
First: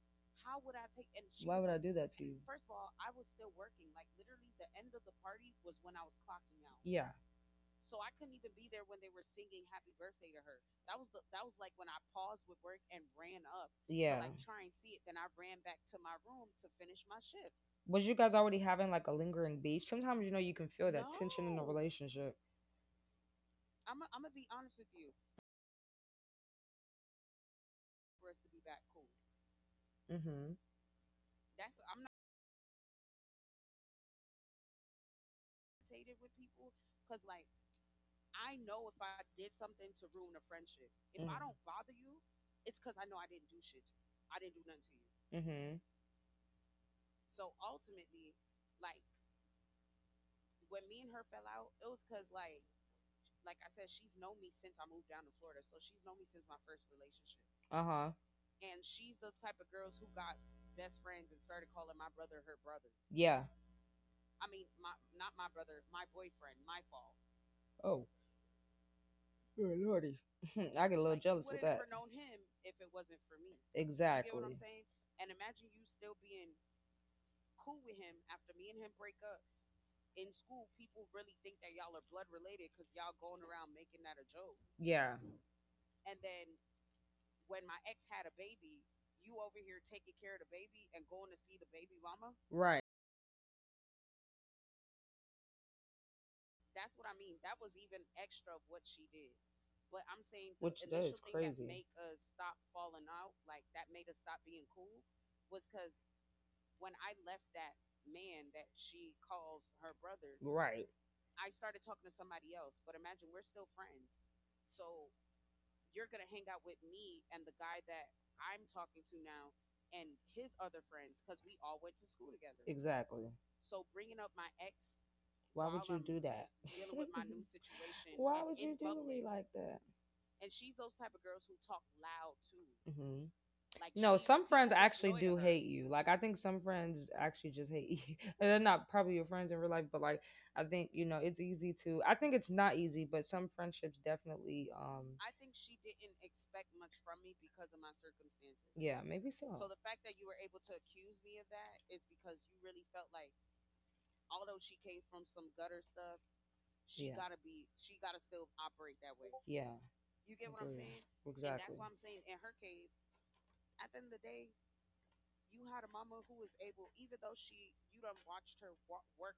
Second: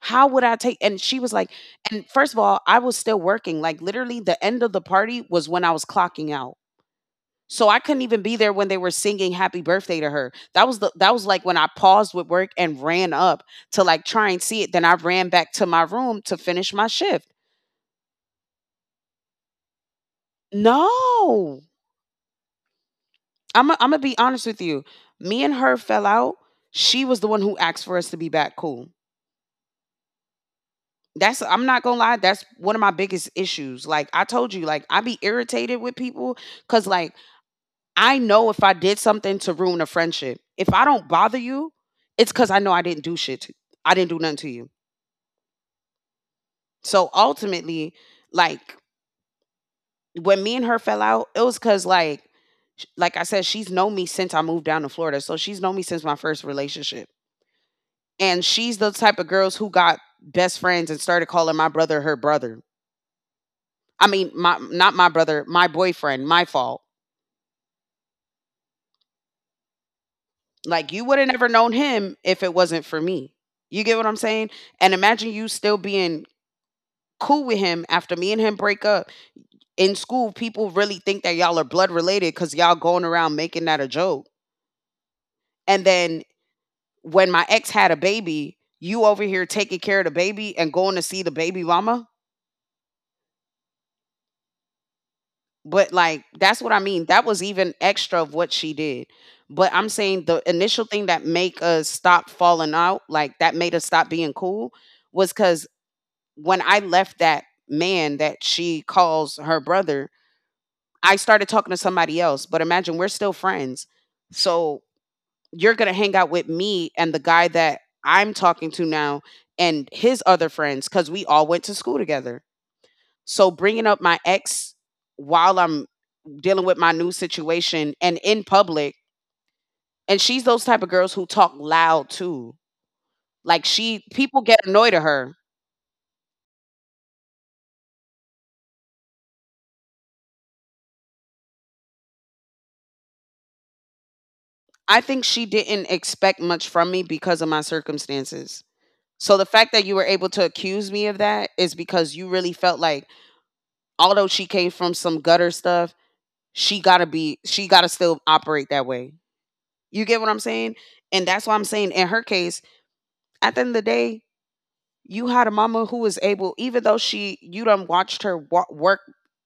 B: how would I take, and she was like,
A: I like do
B: and
A: that
B: first of all, I was still working, like, literally the end of the party was when I was clocking out.
A: Yeah,
B: So I couldn't even be there when they were singing happy birthday to her. That was the that was, like, when I paused with work and ran up to, like,
A: to
B: try and see it, then I ran back to my
A: to my
B: room to finish my shift.
A: was you guys already having like a lingering beef? Sometimes you know you can feel
B: No.
A: relationship.
B: I'm I am going Imma be honest with you. Me and her fell out. She was the one who asked for us to be back cool.
A: Mm-hmm.
B: That's I'm not gonna lie, that's one of my biggest issues. Like I told you, I be irritated with people because I know if I did something to ruin a friendship, if I don't bother you, it's because I know I didn't do shit to I didn't do nothing to you.
A: Mm-hmm.
B: So ultimately, like when me and her fell out, it was cause like I said, she's known me since I moved down to Florida. So she's known me since my first relationship.
A: Uh huh.
B: And she's the type of girls who got best friends and started calling my brother her brother.
A: Yeah.
B: I mean, my not my brother, my boyfriend, my fault.
A: Oh Good lordy. I
B: Like
A: get a
B: you
A: little
B: would have
A: jealous
B: never
A: with
B: known
A: that.
B: him if it wasn't for me. You get what I'm
A: Exactly.
B: saying? And imagine you still being cool with him after me and him break up. In school, people really think that y'all are blood related because y'all going around making that a joke.
A: Yeah.
B: And then when my ex had a baby, you over here taking care of the baby and going to see the baby mama.
A: Right.
B: But like that's what I mean. That was even extra of what she did. But I'm saying the
A: Which
B: initial
A: that
B: thing
A: is
B: that
A: initial
B: make
A: crazy.
B: us stop falling out, like that made us stop being cool, was because when I left that man that she calls her brother,
A: So, Right.
B: I started talking to somebody else. But imagine we're still friends. So you're gonna hang out with me and the guy that I'm talking to now and his other friends because we all went to school together.
A: Exactly.
B: So bringing up my ex while
A: Why would
B: I'm
A: you do that?
B: dealing with my new situation and in
A: Why would you
B: public.
A: do me like that?
B: And she's those type of girls who talk loud too.
A: Hmm
B: Like she
A: No,
B: people
A: some
B: get
A: friends
B: annoyed at
A: actually
B: her.
A: do hate you. Like I think some friends actually just hate you. They're not probably your friends in real life, but like I think you know it's easy to. I think it's not easy, but some friendships definitely
B: I think she didn't expect much from me because of my circumstances.
A: maybe
B: So the
A: so.
B: fact that you were able to accuse me of that is because you really felt like although she came from some gutter stuff, she got to still operate that way.
A: Yeah,
B: You get what I'm saying?
A: agree.
B: And that's why
A: And
B: I'm saying in her case, at the end of the day, you had a mama who was able, even though she you done watched her work,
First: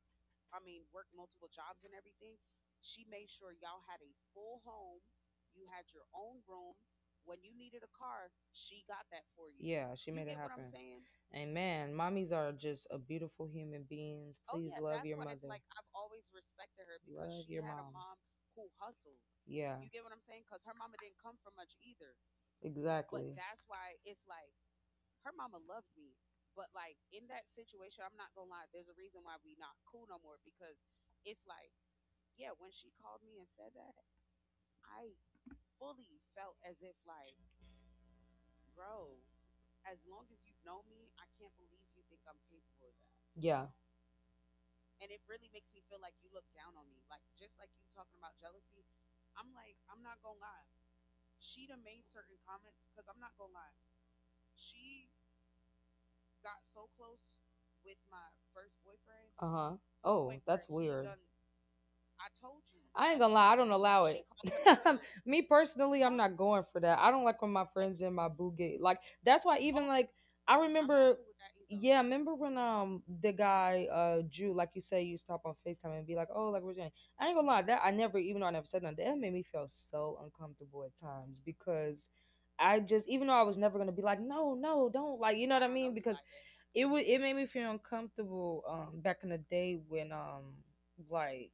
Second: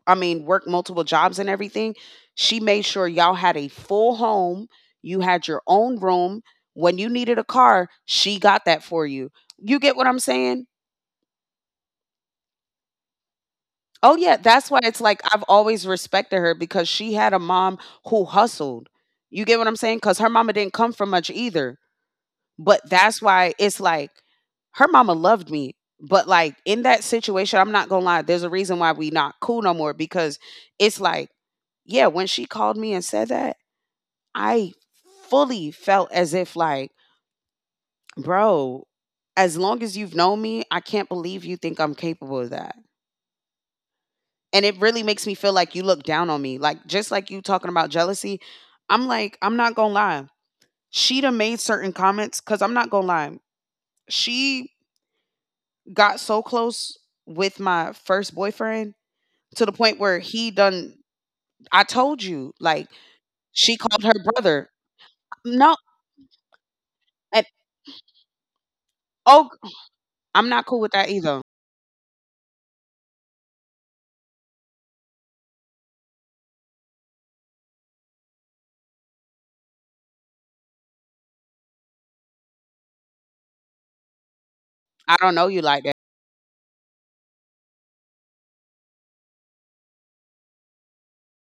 B: I mean, work multiple jobs and everything. She made sure y'all had a full home. You had your own room. When you needed a car, she got that for you. You
A: Yeah,
B: get what
A: she
B: I'm
A: happen.
B: saying?
A: And man, mommies are just a beautiful human
B: Oh
A: beings.
B: yeah, that's why it's like I've always respected her because she had a mom who hustled. You get what
A: Yeah,
B: I'm saying? Because her mama didn't come from much either. But that's
A: exactly.
B: why it's like her mama loved me. But like in that situation, I'm not gonna lie, there's a reason why we not cool no more because it's like, yeah, when she called me and said that, I fully felt as if like, bro, as long as you've known me, I can't believe you think I'm capable of that.
A: yeah.
B: And it really makes me feel like you look down on me. Like just like you talking about jealousy, I'm like, I'm not gonna lie. She done made certain comments because I'm not gonna lie. She got so close with my first boyfriend
A: Uh
B: to
A: huh.
B: the point where he done I told you, like
A: I ain't gonna lie, I don't
B: she
A: allow
B: called her
A: it.
B: brother.
A: Me
B: No,
A: personally, I'm not going for that. I don't like when
B: and,
A: my friends in my boo get like that's
B: oh,
A: why even like
B: I'm
A: I
B: not cool with
A: remember
B: that either.
A: yeah, I remember when the guy Drew, like you say, you stop on FaceTime and be like, Oh, like we're doing I ain't gonna lie, that I never even though I never said nothing, that made me feel so uncomfortable at times because I just even though I was never gonna be like, No, no, don't
B: I
A: like
B: don't
A: you
B: know
A: know what I
B: you like
A: mean?
B: that.
A: Because it would it made me feel uncomfortable back in the day when like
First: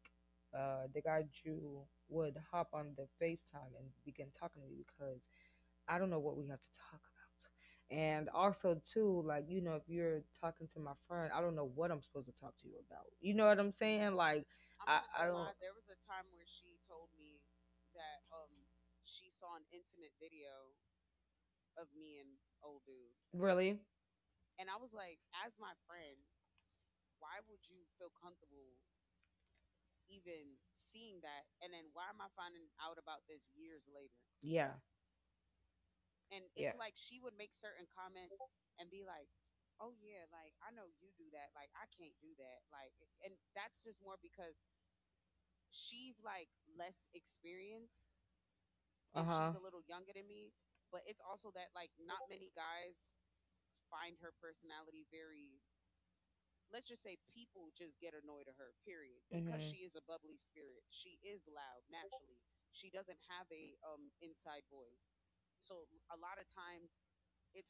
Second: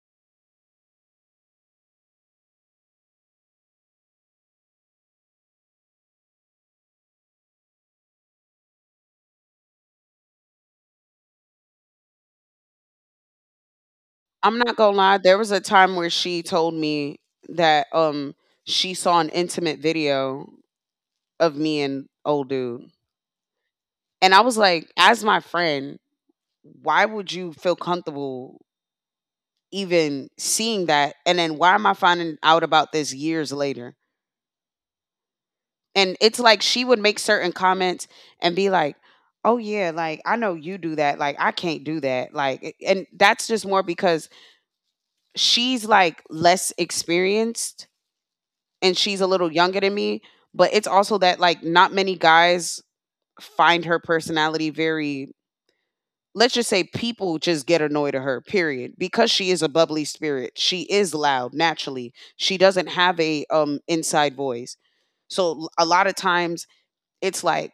A: the guy Drew would hop on the FaceTime and begin talking to me because I don't know what we have to talk about. And also too, like you know, if you're talking to my friend, I don't know what I'm supposed to talk to you about. You know what I'm saying? Like
B: I'm not gonna
A: I,
B: lie.
A: I
B: There
A: don't
B: was a time where she told me that she saw an intimate video of me and old dude,
A: really.
B: and I was like, as my friend, why would you feel comfortable even seeing that? And then why am I finding out about this years later?
A: Yeah,
B: And it's
A: yeah.
B: like
A: yeah.
B: she would make certain comments and be like, oh yeah, I know you do that, I can't do that, and that's just more because she's like less experienced and she's
A: Uh
B: a little
A: huh.
B: younger than me, but it's also that like not many guys find her personality very, let's just say people just get annoyed at her period because she
A: Mhm.
B: is a bubbly spirit, she is loud naturally, she doesn't have a inside voice. So a lot of times it's like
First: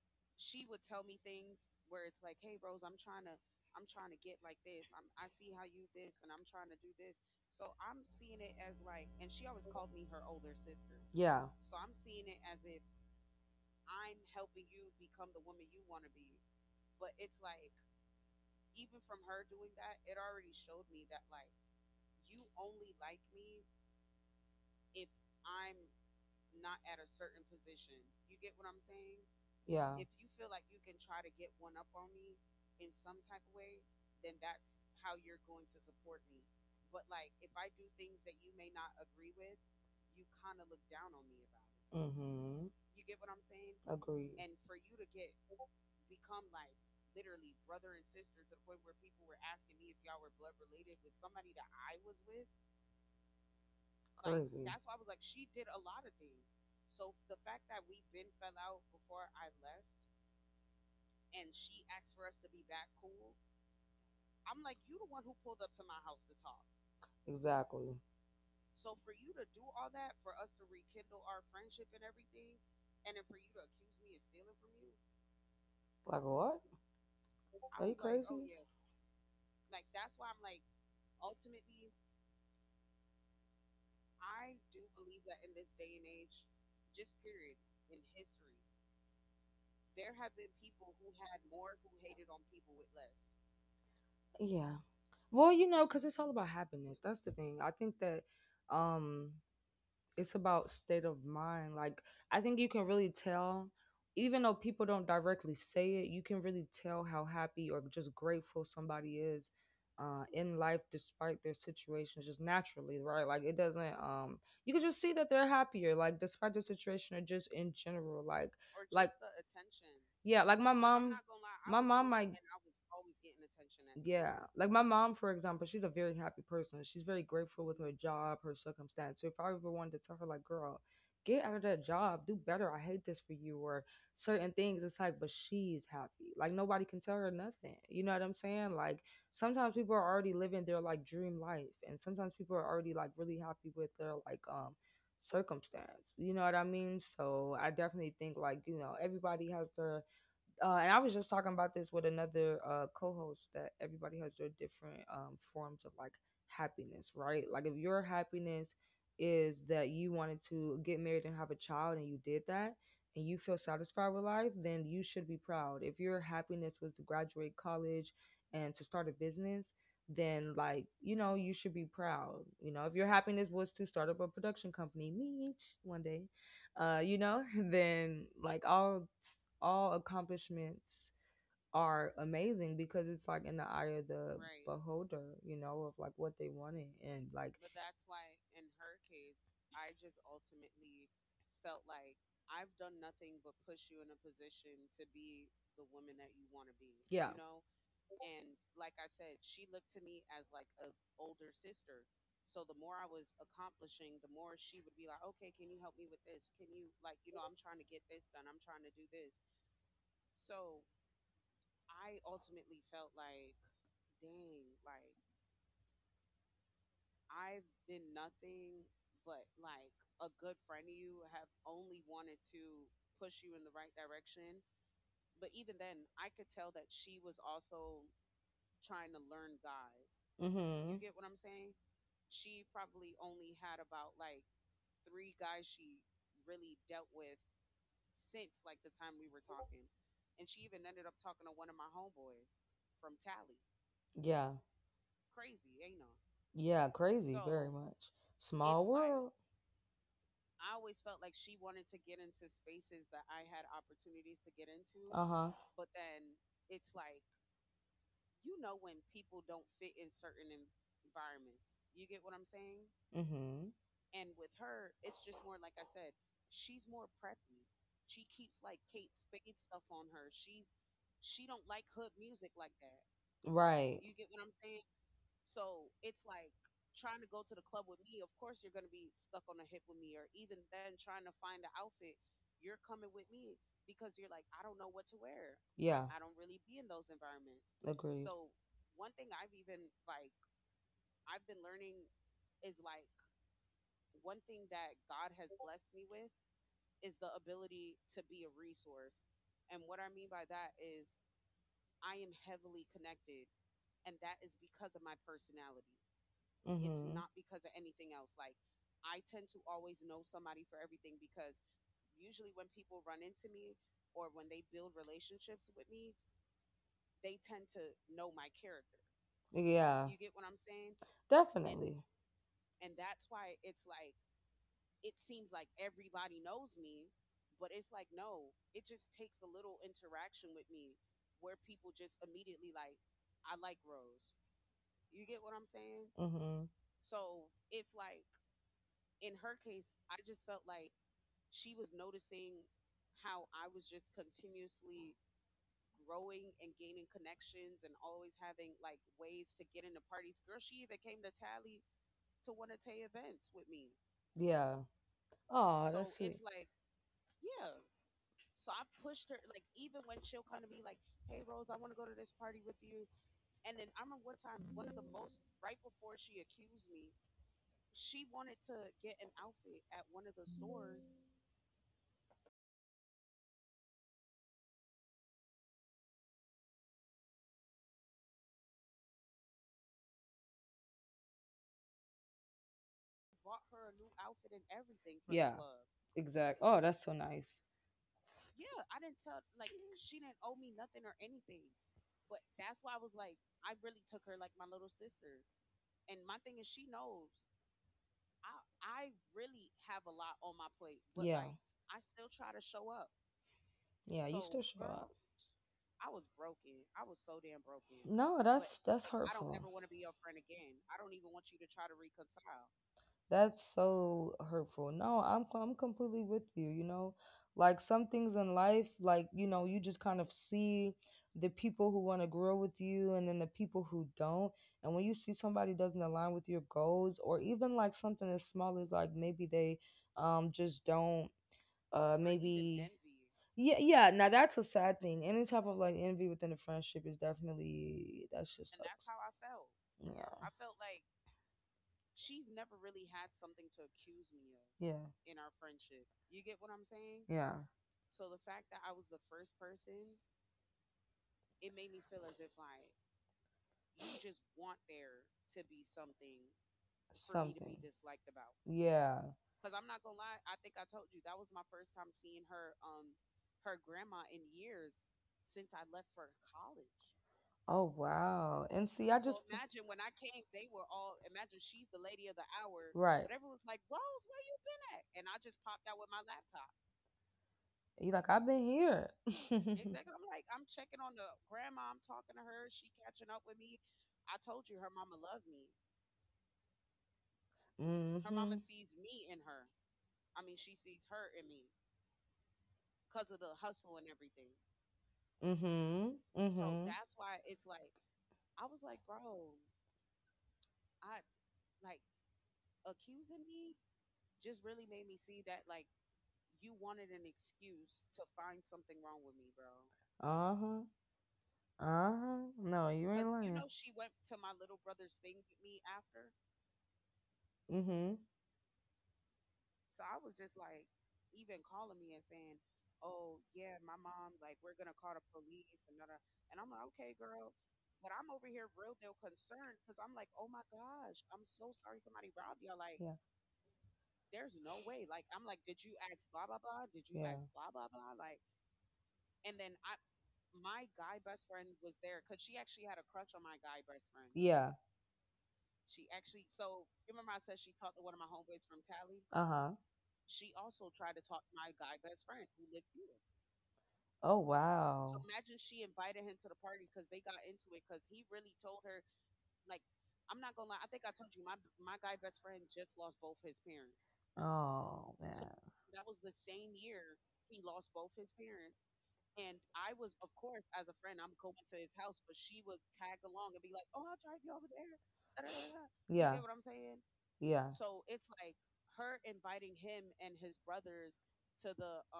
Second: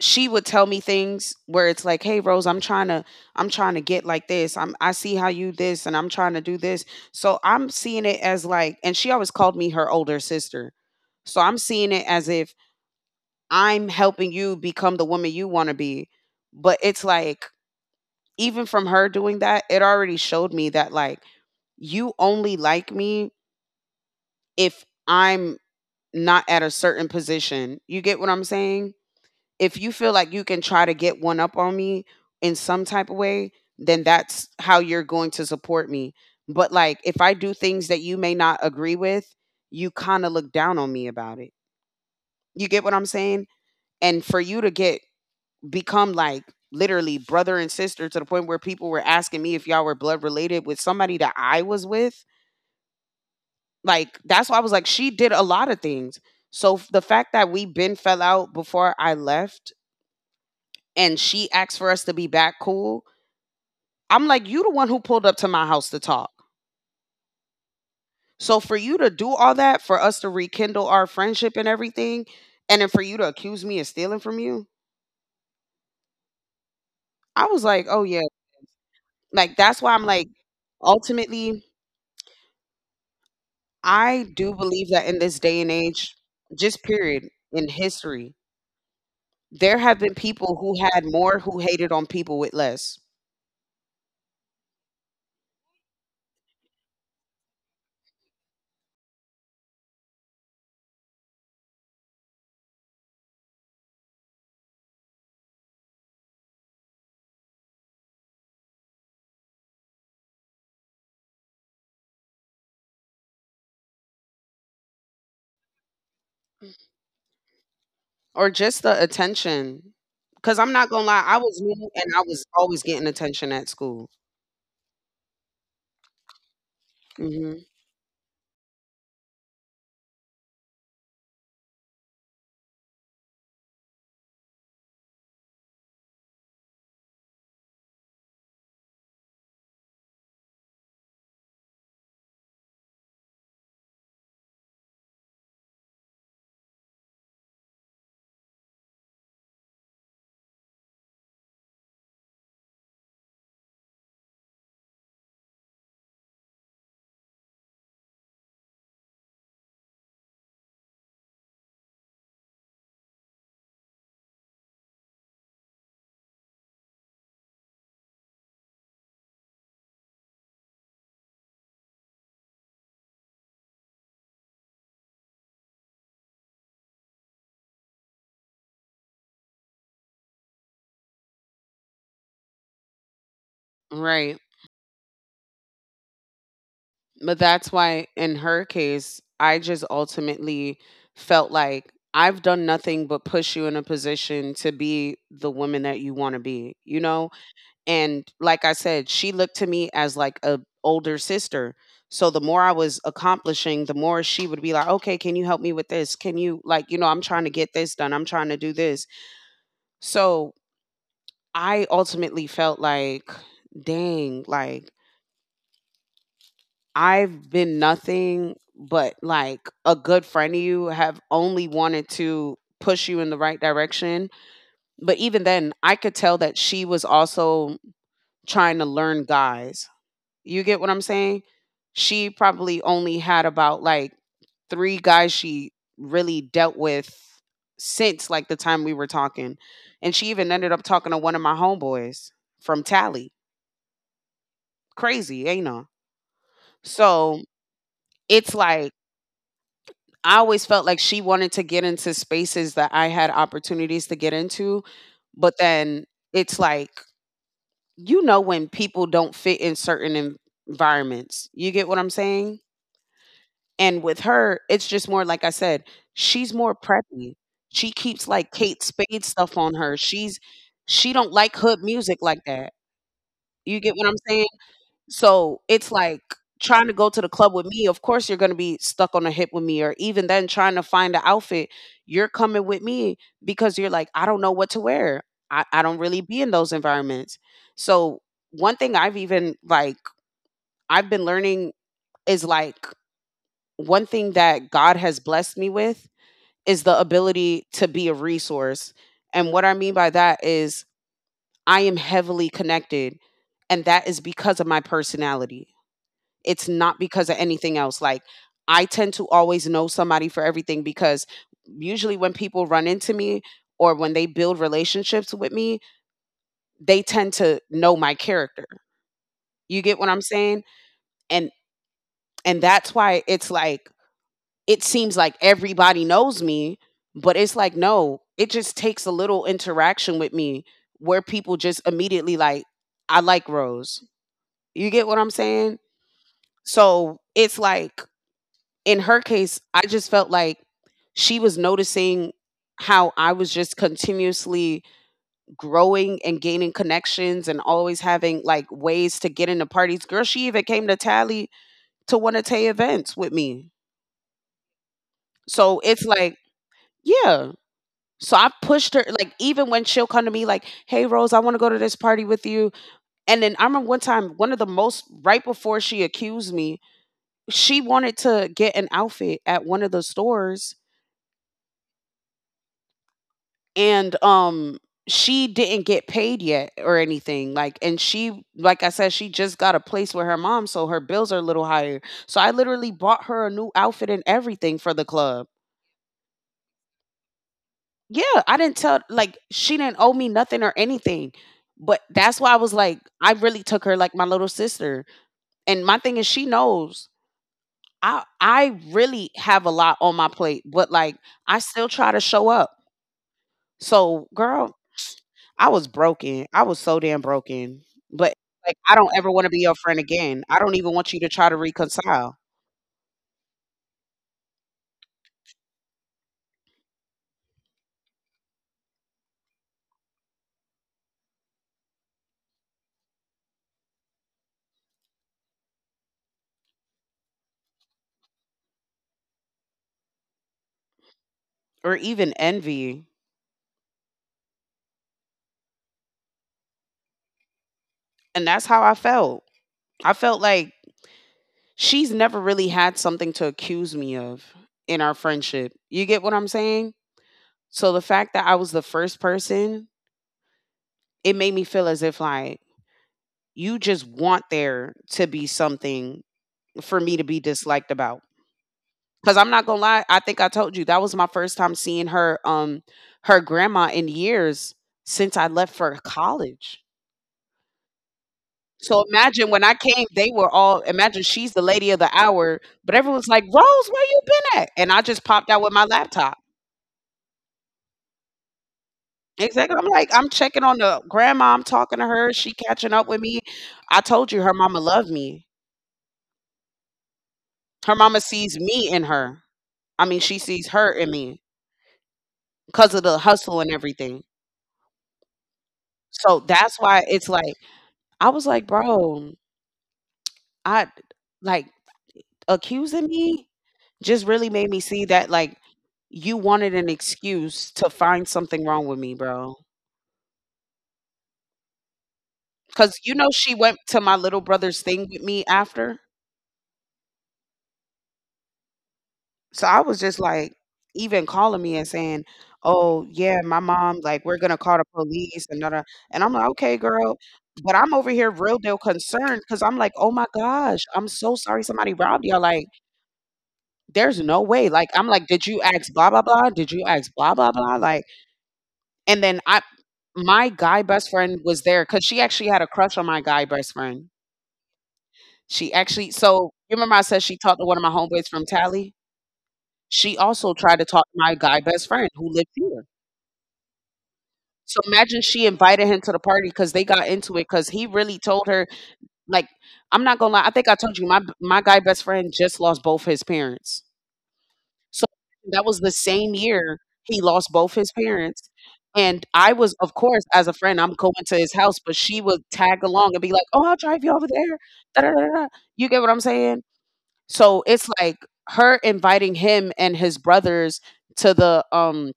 B: she would tell me things where it's like, "Hey Rose, I'm trying to get like this. I see how you this and I'm trying to do this." So I'm seeing it as like, and she always called me her older sister. So
A: Yeah.
B: I'm seeing it as if I'm helping you become the woman you want to be. But it's like even from her doing that, it already showed me that like you only like me if I'm not at a certain position. You get what I'm saying? If you
A: Yeah.
B: feel like you can try to get one up on me in some type of way, then that's how you're going to support me. But like if I do things that you may not agree with, you kind of look down on me about it. You
A: Mm-hmm.
B: get what I'm saying? And
A: Agreed.
B: for you to get
A: Like,
B: become like literally brother and sister to the point where people were asking me if y'all were blood related with somebody that I was with, like that's why I
A: Crazy.
B: was like she did a lot of things. So the fact that we been fell out before I left and she asked for us to be back cool, I'm like, you the one who pulled up to my house to talk.
A: Exactly.
B: So for you to do all that, for us to rekindle our friendship and everything, and then for you to accuse me of stealing from you,
A: Like what?
B: I was like,
A: Are you
B: oh yeah.
A: crazy?
B: Like that's why I'm like, ultimately, I do believe that in this day and age, just period, in history, there have been people who had more who hated on people with less.
A: Yeah, Yeah. Well, you know, because it's all about happiness. That's the thing. I think that um it's about state of mind. Like I think you can really tell, even though people don't directly say it, you can really tell how happy or just grateful somebody is in life despite their situation, just naturally, right? Like it doesn't. You can just see that they're happier, like despite the situation or just in general,
B: Or
A: like
B: just
A: or
B: the
A: like
B: attention.
A: yeah,
B: Cause
A: like
B: I'm
A: my
B: not gonna
A: mom,
B: lie, I was
A: my I
B: new
A: mom
B: and I
A: might.
B: was always getting attention at school.
A: Yeah. Like my mom, for example, she's a very happy person. She's very
B: Hmm.
A: grateful with her job, her circumstance. So if I ever wanted to tell her, like, girl, get out of that job, do better. I hate this for you, or certain things, it's like, but she's happy. Like nobody can tell her nothing. You know what I'm saying? Like sometimes people are already living their like dream life. And sometimes people are already like really happy with their like circumstance. You know what I mean? So I definitely think like, you know, everybody has their and I was just talking about this with another co-host that everybody has their different forms of like happiness, right? Like if your happiness is that you wanted to get married and have a child and you did that and you feel satisfied with life, then you should be proud. If your happiness was to graduate college and to start a business, then like you know you should be proud. You know if your happiness was to start up a production company, me one day you know, then like all accomplishments are amazing because it's like in the eye of the
B: Right.
A: beholder, you know, of like what they wanted and
B: But
A: like
B: that's why, in her case, I just ultimately felt like I've done nothing but push you in a position to be the woman that you want to be, you know?
A: yeah.
B: And like I said, she looked to me as like a older sister. So the more I was accomplishing, the more she would be like, "Okay, can you help me with this? Can you, like, you know, I'm trying to get this done. I'm trying to do this." So I ultimately felt like, "Dang, like I've been nothing but like a good friend of you, have only wanted to push you in the right direction." But even then, I could tell that she was also trying to learn guys. You get what I'm
A: Mhm.
B: saying? She probably only had about like three guys she really dealt with since like the time we were talking. And she even ended up talking to one of my homeboys from Tally.
A: Yeah.
B: Crazy, ain't it?
A: Yeah, crazy
B: So
A: so very so much.
B: it's
A: Small
B: like
A: world.
B: I always felt like she wanted to get into spaces that I had opportunities to get into,
A: Uh-huh.
B: but then it's like you know when people don't fit in certain environments. You get what I'm saying?
A: Mhm.
B: And with her, it's just more like I said, she's more preppy. She keeps like Kate Spade stuff on her. She don't like hood music like that. You get
A: Right.
B: what I'm saying? So it's like trying to go to the club with me, of course you're gonna be stuck on a hip with me, or even then trying to find an outfit, you're coming with me because you're like, I don't know what to wear. I don't
A: Yeah,
B: really be in those environments.
A: this.
B: So
A: Agreed.
B: one thing I've even like I've been learning is like one thing that God has blessed me with is the ability to be a resource. And what I mean by that is I am heavily connected and that is because of my personality. It's
A: Me.
B: not
A: Mhm.
B: because of anything else. Like I tend to always know somebody for everything because usually when people run into me or when they build relationships with me, they tend to know my character. You get what
A: Yeah,
B: I'm saying?
A: And
B: And
A: definitely.
B: and that's why it's like it seems like everybody knows me, but it's like no, it just takes a little interaction with me where people just immediately like, I like Rose. You get what I'm saying?
A: Mhm.
B: So, it's like in her case, I just felt like she was noticing how I was just continuously growing and gaining connections and always having like ways to get into parties. Girl, she even came to Tally to one of Tay events with me.
A: Yeah.
B: So
A: Oh,
B: it's like, yeah. So I pushed her, like, even when she'll come to me, like, hey, Rose, I want to go to this party with you. And then I remember one time, one of the most, right before she accused me, she wanted to get an outfit at one of the stores and she didn't get paid yet or anything, like, and she, like I said, she just got a place with her mom, so her bills are a little higher, so I literally bought her a new outfit and everything for the club.
A: exact. Oh, that's so nice.
B: Yeah, I didn't tell, like, she didn't owe me nothing or anything, but that's why I was like, I really took her like my little sister. And my thing is she knows I really have a lot on my plate, but like I still try to show up. So
A: Yeah.
B: girl, I was broken. I was so damn broken. But
A: No, But
B: like, I don't
A: that's
B: ever want to be
A: I
B: your friend again. I don't even want you to try to reconcile
A: That's so hurtful. No, I'm completely with you, you know. Like some things in life, like, you know, you just kind of see the people who want to grow with you and then the people who don't. And when you see somebody doesn't align with your goals or even like something as small as like maybe they just don't
B: or even
A: maybe
B: envy.
A: yeah, yeah. Now that's a sad thing. Any type of like envy within a friendship is definitely that
B: And
A: shit
B: that's how I
A: sucks.
B: felt. I
A: Yeah.
B: felt like she's never really had something to accuse me of in
A: Yeah.
B: our friendship. You get what I'm saying?
A: Yeah.
B: So the fact that I was the first person, it made me feel as if like you just want there to be something for me to
A: for
B: be disliked about.
A: Yeah.
B: Cause I'm not gonna lie, I think I told you that was my first time seeing her her grandma in years since I left for college.
A: Oh wow. And
B: So
A: see, I
B: imagine when I came, they were all, imagine she's the lady of the hour, but
A: right.
B: everyone's like, "Rose, where you been at?" And I just popped out with my laptop.
A: You like I've been here.
B: Exactly. I'm like, I'm checking on the grandma, I'm talking to her, she catching up with me. I told you her mama loved me. Her mama sees
A: Exactly.
B: me in her. I mean, she sees her in me because of the hustle and everything.
A: and
B: So
A: Mhm.
B: that's
A: so
B: why it's like I was like, "Bro, I, like, accusing me just really made me see that, like, you wanted an excuse to find something wrong with me, bro."
A: Uh huh. Uh huh. No,
B: Cause
A: you
B: you know she went to my little brother's thing with me after.
A: Mhm.
B: So I was just like, even calling me and saying, "Oh, yeah, my mom, like, we're gonna call the police and da da." And I'm like, "Okay, girl." But I'm over here real deal concerned, because 'cause I'm like, "Oh my gosh, I'm so sorry somebody robbed y'all." Like,
A: Yeah.
B: there's no way, like, I'm like, "Did you ask blah, blah, blah? Did you ask
A: Yeah.
B: blah, blah, blah?" Like, and then I my guy best friend was there because she actually had a crush on my guy best friend.
A: Yeah.
B: She actually, so, you remember I said she talked to one of my homeboys from Tally?
A: Uh huh.
B: She also tried to talk to my guy best friend who lived here.
A: Oh So
B: So
A: wow.
B: imagine she invited him to the party because they got into it because he really told her, like, I'm not gonna lie, I think I told you my guy best friend just lost both his parents. So,
A: Oh so
B: that was the same year he lost both his parents, and I was, of course, as a friend, I'm going to his house, but she would tag along and be like, "Oh, I'll drive you over there, da da da da da." You get what I'm
A: you
B: saying? So,
A: Yeah.
B: it's like her inviting him and his brothers to the,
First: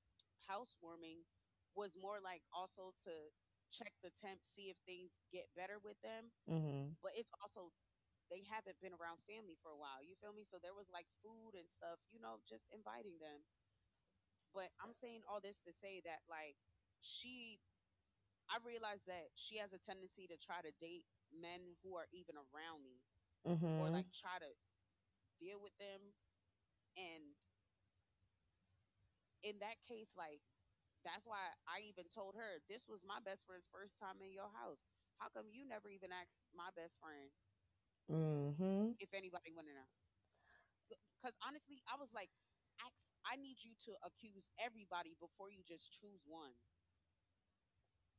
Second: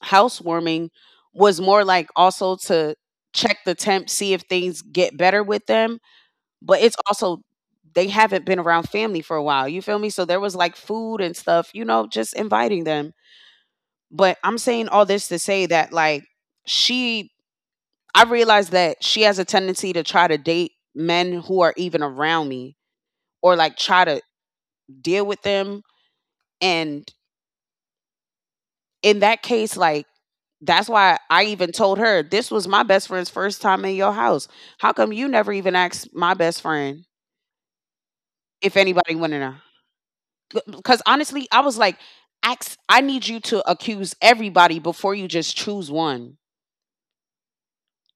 B: housewarming was more like also to check the temp, see if things get better with them, but it's
A: Mhm.
B: also they haven't been around family for a while, you feel me? So, there was, like, food and stuff, you know, just inviting them. But I'm saying all this to say that, like, she I realized that she has a tendency to try to date men who are even around me or like
A: or
B: try to deal with them, and in that case, like, that's why I even told her this was my best friend's first time in your house. How come you never even asked my best friend if
A: Mhm.
B: anybody went in her? Because honestly, I was like, ask, I need you to accuse everybody before you just choose one.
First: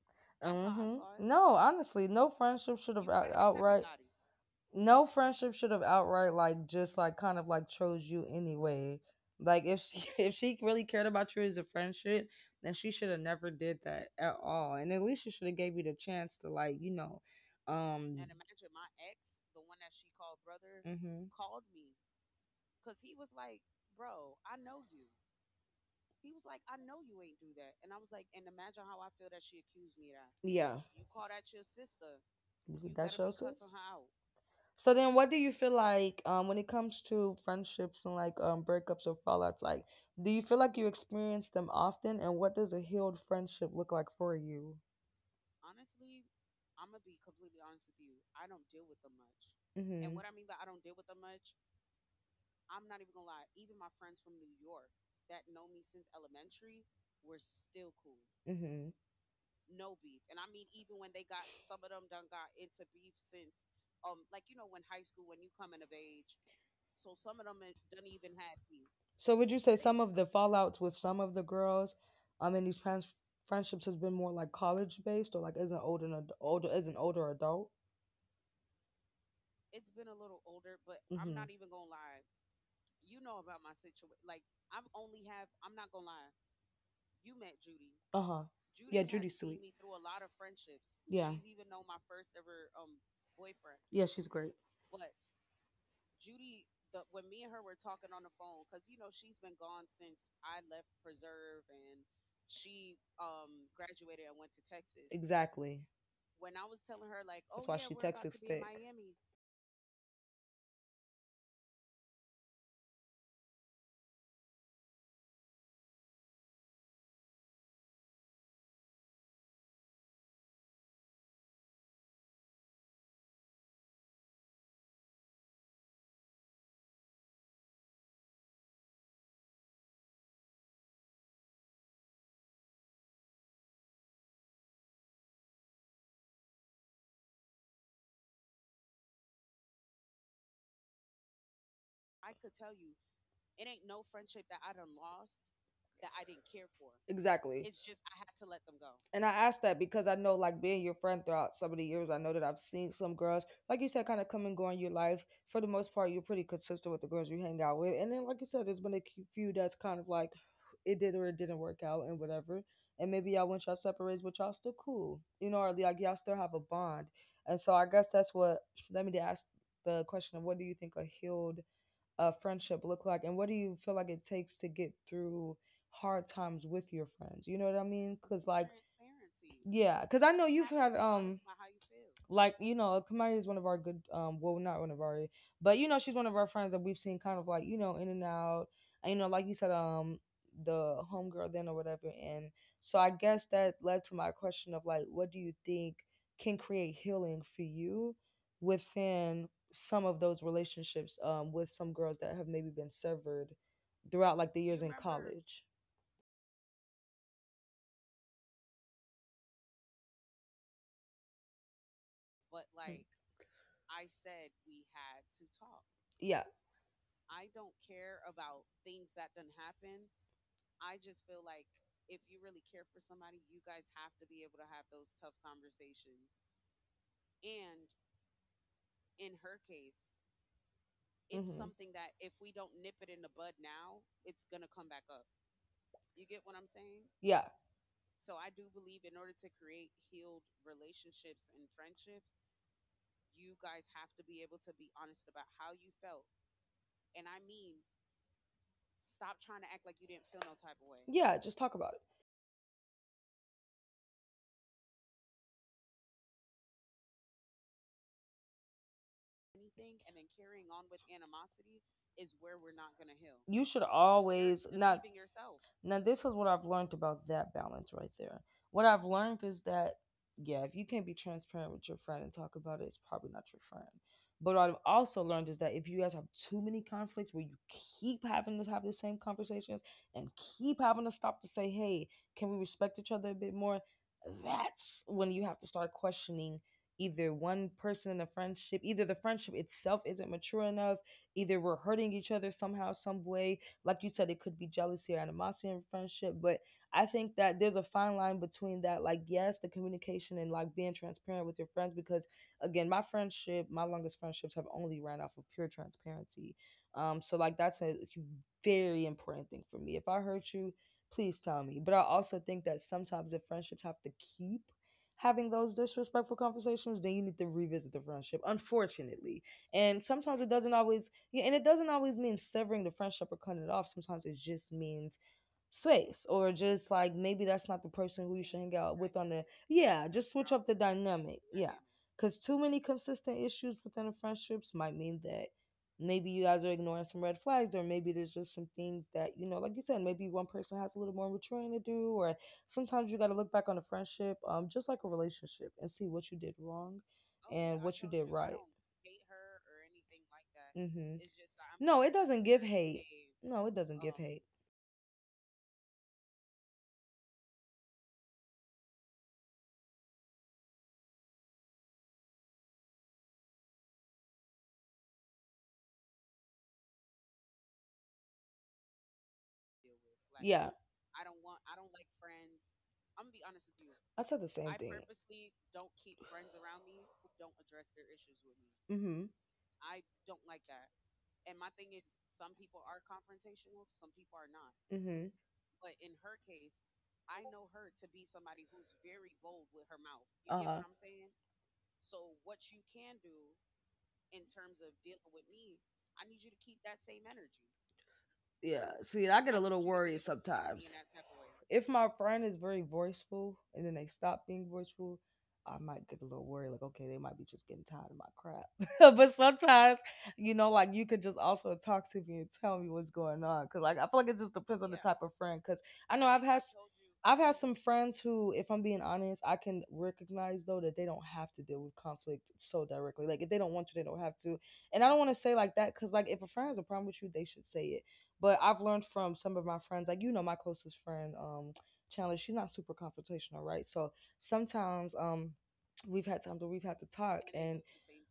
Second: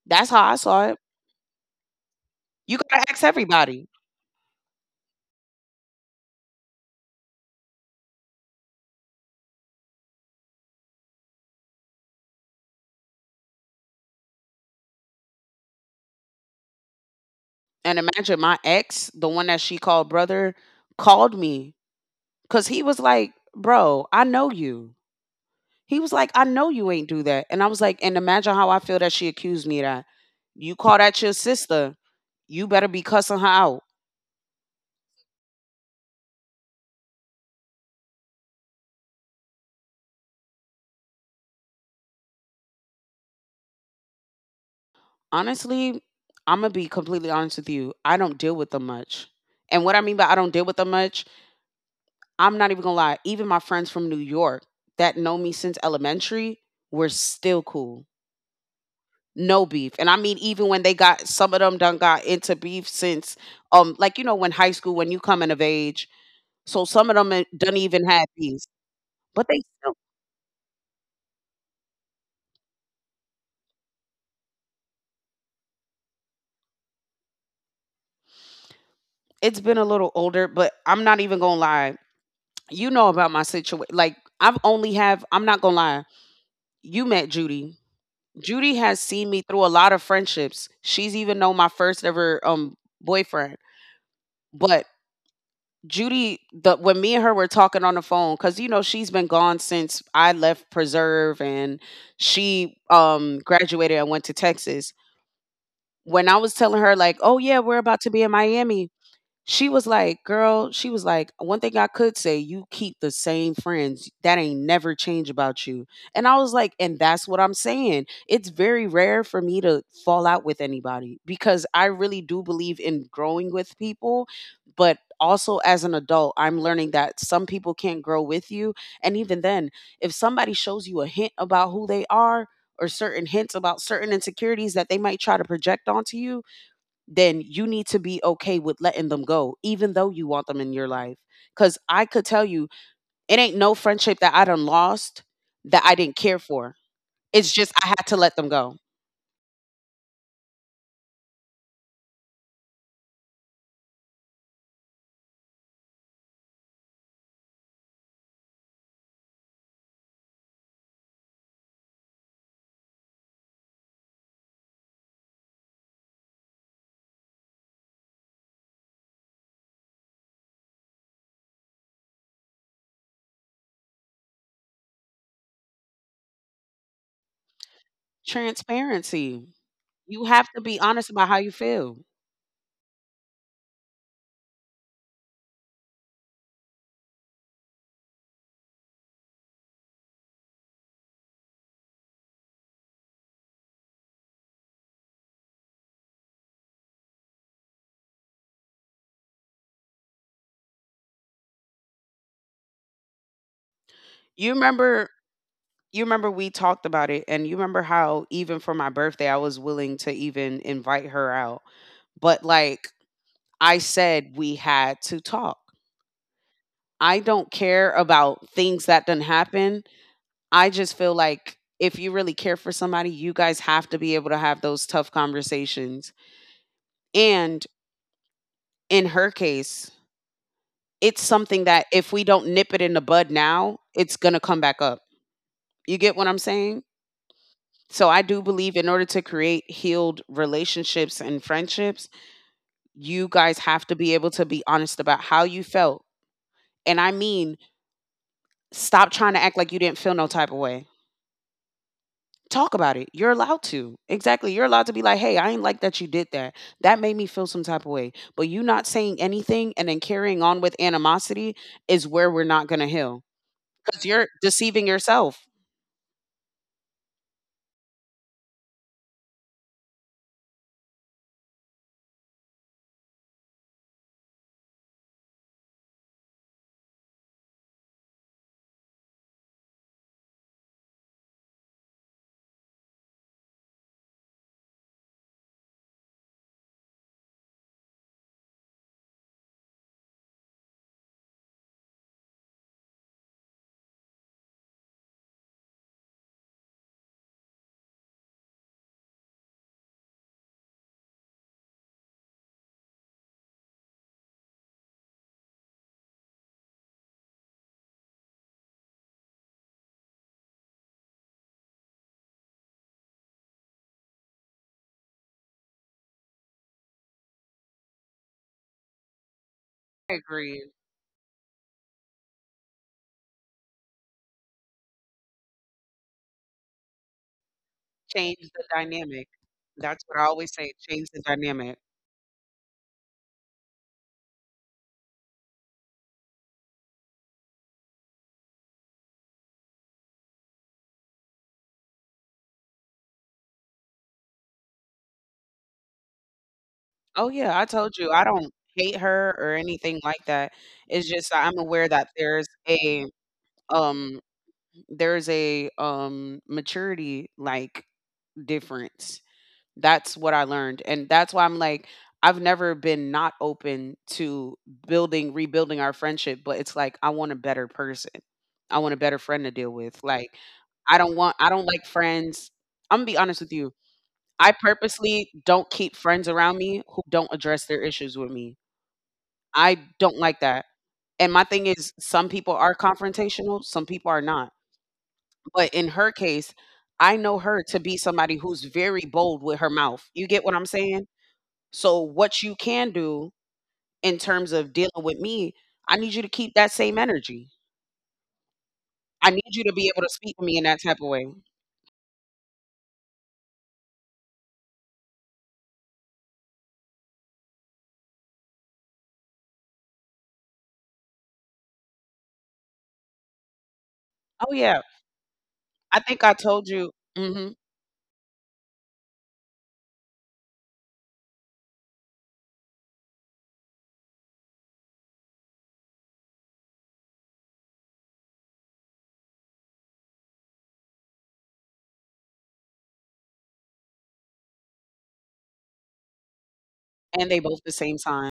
B: That's how
A: that's
B: I saw it.
A: No, honestly, no
B: You
A: friendship should
B: gotta ask everybody.
A: no friendship should have outright like just like kind of like chose you anyway. Like if she if she really cared about you as a friendship, then she should have never did that at all. And at least she should have gave you the chance to like you know,
B: And
A: um,
B: imagine my ex, the one that she called brother,
A: hmm
B: called me because he was like, "Bro, I know you." He was like, "I know you ain't do that." And I was like, and imagine how I feel that she accused me of that. You
A: yeah,
B: call that your sister, you better
A: you
B: be
A: that
B: cussing
A: shows
B: her
A: us.
B: out.
A: So then, what do you feel like when it comes to friendships and like breakups or fallouts? Like, do you feel like you experience them often, and what does a healed friendship look like for you?
B: Honestly, I'm going to be completely honest with you. I don't deal with them much. And
A: And
B: what I mean by I don't deal with
A: Mm-hmm.
B: them much, I'm not even gonna lie, even my friends from New York that know me since elementary, we're still cool.
A: Mm-hmm.
B: No beef. And I mean, even when they got, some of them done got into beef since, like, you know, when high school, when you coming of age. So some of them ain't- done even had beef.
A: So
B: But
A: would you
B: they
A: say
B: still,
A: some of the fallouts with some of the girls, in these trans friendships has been more like college based or like as an older older as an older adult?
B: it's been a little older, but I'm not
A: Mm-hmm.
B: even gonna lie. You know about my situation. Like, I've only have, I'm not gonna lie. You met Judy.
A: Uh huh.
B: Judy has
A: Yeah,
B: seen
A: Judy's
B: me
A: sweet.
B: through a lot of friendships. She's
A: Yeah,
B: even known my first ever boyfriend.
A: yeah, she's great.
B: But Judy, the when me and her were talking on the phone, because you know she's been gone since I left Preserve, and she graduated and went to Texas.
A: Exactly.
B: When I was telling her like, "Oh yeah,
A: That's
B: we're
A: why she
B: about to be in
A: Texas thick.
B: Miami," she was like, "Girl," she was like, "one thing I could say, you keep the same friends. That ain't never change about you." And I was like, and that's what I'm saying. It's very rare for me to fall out with anybody because I really do believe in growing with people. But also, as an adult, I'm learning that some people can't grow with you. And even then, if somebody shows you a hint about who they are, or certain hints about certain insecurities that they might try to project onto you, then you need to be okay with letting them go, even though you want them in your life. Because I could tell you, it ain't no friendship that I done lost that I didn't care for. It's
A: Exactly.
B: just I had to let them go.
A: And I ask that because I know, like, being your friend throughout some of the years, I know that I've seen some girls, like you said, kind of come and go in your life. For the most part, you're pretty consistent with the girls you hang out with. And then, like you said, there's been a few that's kind of like it did or it didn't work out and whatever. And maybe y'all went y'all separate ways, but y'all still cool, you know, or like y'all still have a bond. And so I guess that's what let me ask the question of what do you think a healed friendship look like, and what do you feel like it takes to get through hard times with your friends? You know what I mean? Because like
B: Transparency.
A: yeah,
B: You
A: because I
B: have
A: know
B: to
A: you've
B: be
A: had
B: honest about how you feel.
A: like you know, Kamari is one of our good well, not one of our, but you know, she's one of our friends that we've seen kind of like you know in and out, and you know, like you said, the homegirl then or whatever, and so I guess that led to my question of like, what do you think can create healing for you within some of those relationships with some girls that have maybe been severed throughout
B: You
A: like the years in
B: remember,
A: college?
B: you remember we talked about it, and you remember how even for my birthday I was willing to even invite her out. But like I said, we had to talk.
A: Yeah.
B: I don't care about things that done happen. I just feel like if you really care for somebody, you guys have to be able to have those tough conversations. And in her case, it's something that
A: Hmm.
B: if we don't nip it in the bud now, it's going to come back up. You get what I'm saying?
A: Yeah.
B: So I do believe, in order to create healed relationships and friendships, you guys have to be able to be honest about how you felt. And I mean, stop trying to act like you didn't feel no type of way.
A: Yeah, just talk about it.
B: Talk about it. You're allowed to. Exactly. You're allowed to be like, "Hey, I ain't like that you did that. That made me feel some type of way." But you not saying anything and then carrying on with animosity is where we're not going to heal
A: You should
B: because you're
A: always
B: deceiving
A: not
B: yourself.
A: Now, this is what I've learned about that balance right there. What I've learned is that, yeah, if you can't be transparent with your friend and talk about it, it's probably not your friend. But what I've also learned is that if you guys have too many conflicts where you keep having to have the same conversations and keep having to stop to say, hey, can we respect each other a bit more? That's when you have to start questioning either one person in the friendship, either the friendship itself isn't mature enough, either we're hurting each other somehow, some way, like you said, it could be jealousy or animosity in friendship, but I think that there's a fine line between that, like, yes, the communication and like being transparent with your friends. Because again, my friendship, my longest friendships have only ran off of pure transparency. So like that's a very important thing for me. If I hurt you, please tell me. But I also think that sometimes if friendships have to keep having those disrespectful conversations, then you need to revisit the friendship, unfortunately. And
B: I
A: sometimes it
B: agree.
A: doesn't always yeah, and it doesn't always mean severing the friendship or cutting it off. Sometimes it just means space or just like maybe that's not the person
B: Change
A: who you
B: the
A: should hang out with
B: dynamic.
A: on the
B: That's
A: yeah,
B: what I
A: just
B: always
A: switch
B: say,
A: up the
B: change the
A: dynamic.
B: dynamic.
A: Yeah. Cause too many consistent issues within the friendships might mean that maybe you guys are ignoring some red flags or maybe there's just some things that, you know, like you said, maybe one person has a little more maturing to do or sometimes you gotta look back on a friendship, just like a relationship and see what you did wrong
B: Oh, yeah. I
A: and
B: told
A: what
B: you,
A: you
B: I
A: did
B: don't
A: right.
B: hate her or anything like that. It's
A: Mm-hmm.
B: just that I'm aware
A: No,
B: that
A: it
B: there's
A: doesn't give
B: a,
A: hate. No, it doesn't give
B: um
A: hate.
B: there's a maturity, like, difference. That's what I learned, and that's why I'm like, I've never been not open to building, rebuilding our friendship, but it's like I want a better person. I want a better friend to deal with. Like,
A: Yeah,
B: I don't like friends. I'm gonna be honest with you.
A: I said the
B: I
A: same thing.
B: purposely don't keep friends around me who don't address their issues with me.
A: Mm-hmm.
B: I don't like that. And my thing is, some people are confrontational, some people are not.
A: Mm-hmm.
B: But in her case, I know her to be somebody who's very bold with her mouth. You get what I'm
A: Uh-huh.
B: saying? So what you can do in terms of dealing with me, I need you to keep that same energy.
A: Yeah. See,
B: I
A: I
B: need
A: get a
B: you to
A: little
B: be able to
A: worried
B: speak to me in that
A: sometimes.
B: type of way.
A: If my friend is very voiceful and then they stop being voiceful, I might get a little worried, like, okay, they might be just getting tired of my crap. But sometimes, you know, like you could just also talk to me and tell me what's going on. Cause like I feel like it
B: Oh
A: just
B: yeah,
A: depends on the type of friend. Cause
B: I think
A: I know
B: I
A: I've
B: told
A: had
B: you.
A: I've
B: Hmm.
A: had some friends who, if I'm being honest, I can recognize though that they don't have to deal with conflict so directly. Like if they don't want to, they don't have to. And I don't want to say like that because like if a friend has a problem with you, they should say it. But I've learned from some of my friends, like you know, my closest friend, Chandler, she's not super confrontational, right? So sometimes, we've had times where we've had to
B: And they
A: talk,
B: both the
A: and
B: same time.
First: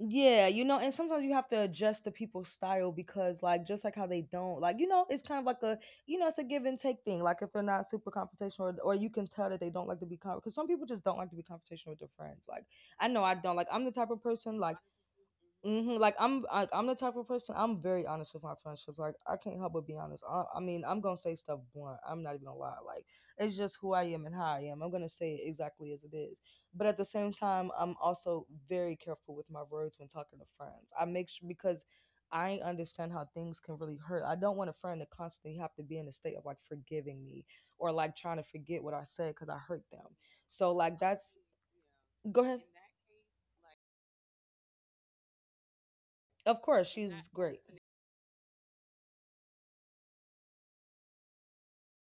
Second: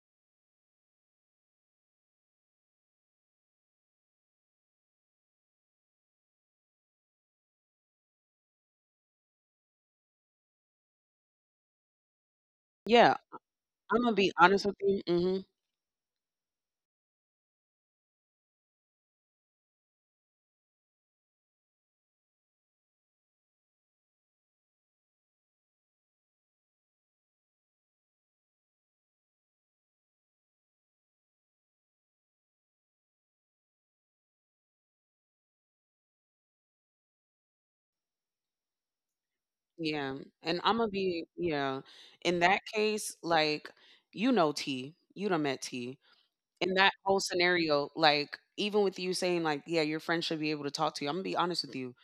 A: yeah, you know, and sometimes you have to adjust to people's style because, like, just like how they don't, like, you know, it's kind of like a, you know, it's a give and take thing. Like, if they're not super confrontational, or, you can tell that they don't like to be confrontational, because some people just don't like to be confrontational with their friends. Like, I
B: Yeah,
A: know I don't. Like, I'm the
B: I'm
A: type
B: gonna
A: of
B: be
A: person,
B: honest with
A: like,
B: you. Hmm.
A: hmm Like I'm the type of person. I'm very honest with my friendships. Like I can't help but be honest. I mean, I'm gonna say stuff blunt. I'm not even gonna lie. Like it's just who I am and how I am. I'm gonna say it exactly as it is. But at the same time, I'm also very careful with my words when talking to friends. I make sure because I understand how things can really hurt. I don't want a friend to constantly have to be in a state of like forgiving me or like trying to forget what I said because I hurt them.
B: Yeah, and
A: So
B: I'm gonna
A: like
B: be,
A: that's
B: yeah. In
A: go ahead.
B: that case, like, you know, T, you done met T.
A: Of
B: In
A: course,
B: that whole
A: she's great.
B: scenario, like, even with you saying like, yeah, your friend should be able to talk to you, I'm gonna be honest with you.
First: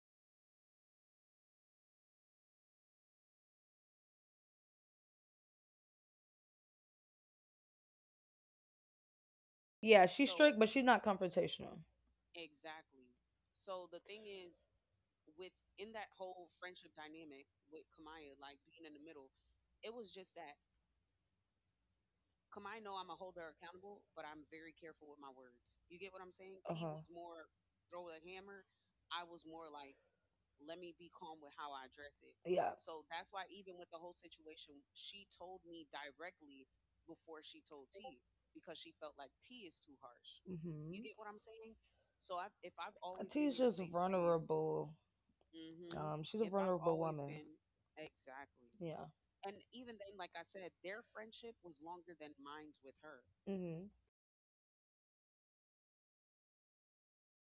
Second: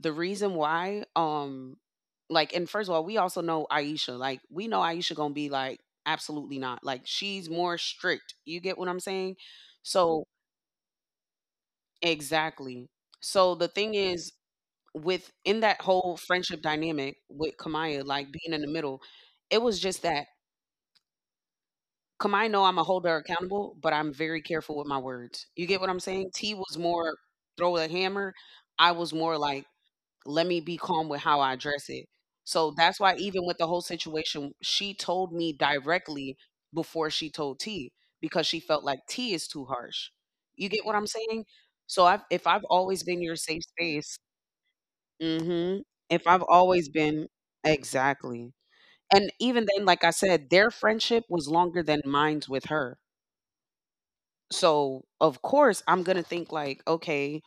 B: The reason why, like, and first of all, we also know Aisha. Like, we know Aisha gonna be like, absolutely not. Like, she's more strict. You get what I'm saying?
A: Yeah,
B: So
A: but she's not confrontational.
B: exactly. So the thing is, with, in that whole friendship dynamic with Kamaya, like, being in the middle, it was just that Kamaya know I'm a hold her accountable, but I'm very careful with my words. You get what I'm saying? T was more throw the hammer. I was more like, let me be calm with how I address it.
A: Yeah.
B: So that's why even with the whole situation, she told me directly before she told T because she felt like T is too harsh.
A: You
B: You get what I'm saying?
A: Mm-hmm.
B: So I've, if I've always been your
A: T's
B: safe space, hmm, if
A: she's
B: I've always been, exactly,
A: Yeah.
B: and even then, like I said, their friendship was longer than mine's with her.
A: Mm-hmm.
B: So of course, I'm gonna think like, okay,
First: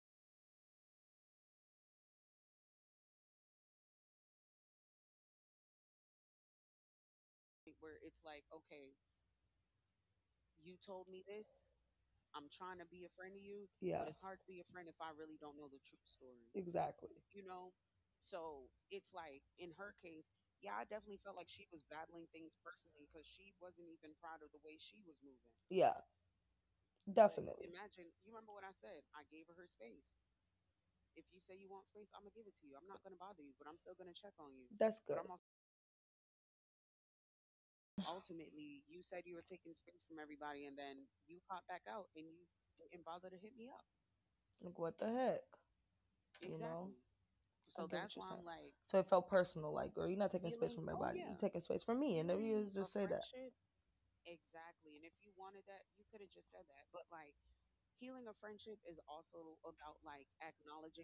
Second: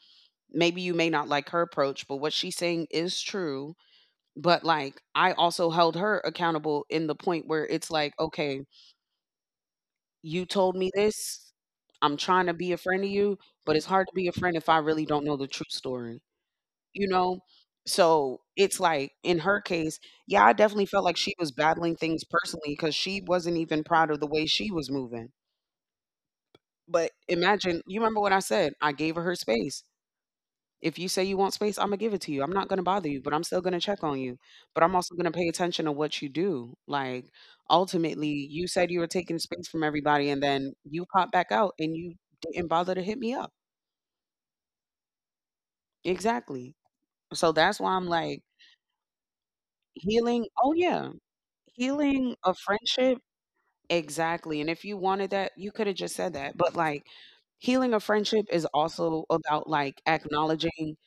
B: maybe you may not like her approach, but what she's saying is true. But like, I also held her accountable in the point where it's like, okay, you told me this. I'm trying to be a friend to you,
A: but
B: but it's
A: Yeah.
B: hard to be a friend if I really don't know the true story, you
A: Exactly.
B: know? So it's like in her case, yeah, I definitely felt like she was battling things personally because she wasn't even proud of the way she was moving.
A: Yeah.
B: But
A: But
B: imagine, you remember what I said? I gave her her space. If you say you want space, Imma give it to you. I'm not gonna bother you, but I'm still gonna check on you. But I'm
A: That's
B: also gonna pay attention to what you do. Like, ultimately, you said you were taking space from everybody, and then you pop back out and you didn't bother to hit me up.
A: Like, what the heck?
B: Exactly.
A: You
B: So that's why I'm like,
A: So it felt personal. Like, girl, you're not
B: healing, oh, yeah.
A: taking space from
B: Healing a friendship, exactly, and if you wanted that, you coulda just said that. But, like, healing a friendship is also about, like, acknowledging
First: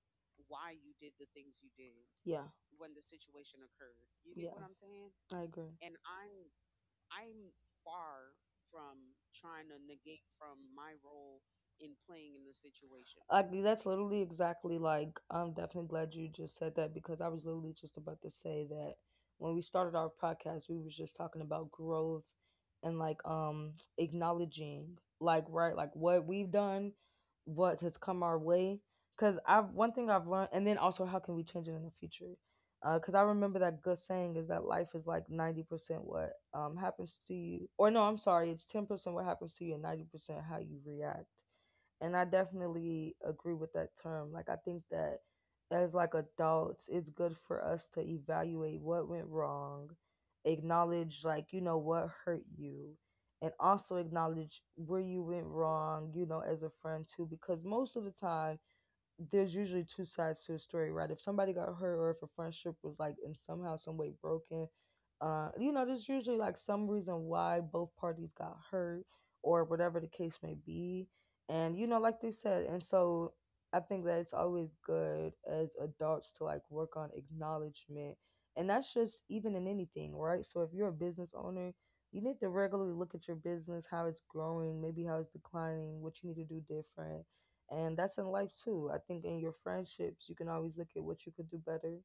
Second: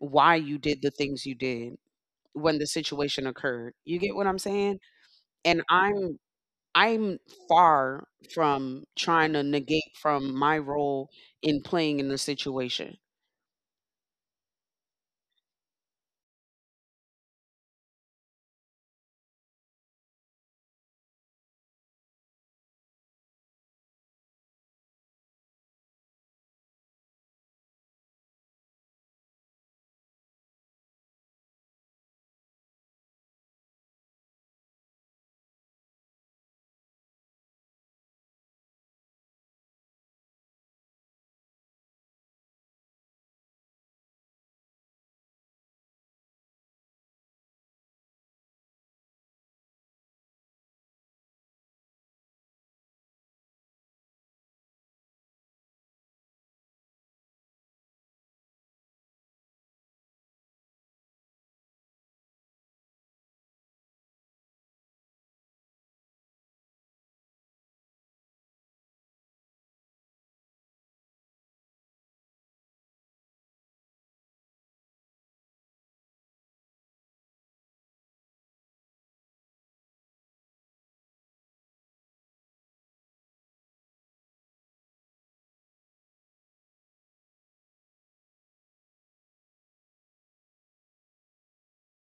B: why you did the things you did
A: Yeah,
B: when the situation occurred. You get what I'm
A: Yeah.
B: saying?
A: I
B: And
A: agree.
B: I'm far from trying to negate from my role in playing in the situation
A: That's literally exactly like I'm definitely glad you just said that because I was literally just about to say that when we started our podcast, we was just talking about growth and like acknowledging like right like what we've done, what has come our way. Cause I've one thing I've learned, and then also how can we change it in the future? Cause I remember that good saying is that life is like 90% what happens to you, or no, I'm sorry, it's 10% what happens to you and 90% how you react and I definitely agree with that term. Like I think that as like adults, it's good for us to evaluate what went wrong, acknowledge like you know what hurt you, and also acknowledge where you went wrong, you know, as a friend too because most of the time there's usually two sides to a story, right? If somebody got hurt or if a friendship was like in somehow some way broken, you know, there's usually like some reason why both parties got hurt or whatever the case may be. And you know, like they said, and so I think that it's always good as adults to like work on acknowledgement. And that's just even in anything, right? So if you're a business owner, you need to regularly look at your business, how it's growing, maybe how it's declining, what you need to do different and that's in life too. I think in your friendships you can always look at what you could do better,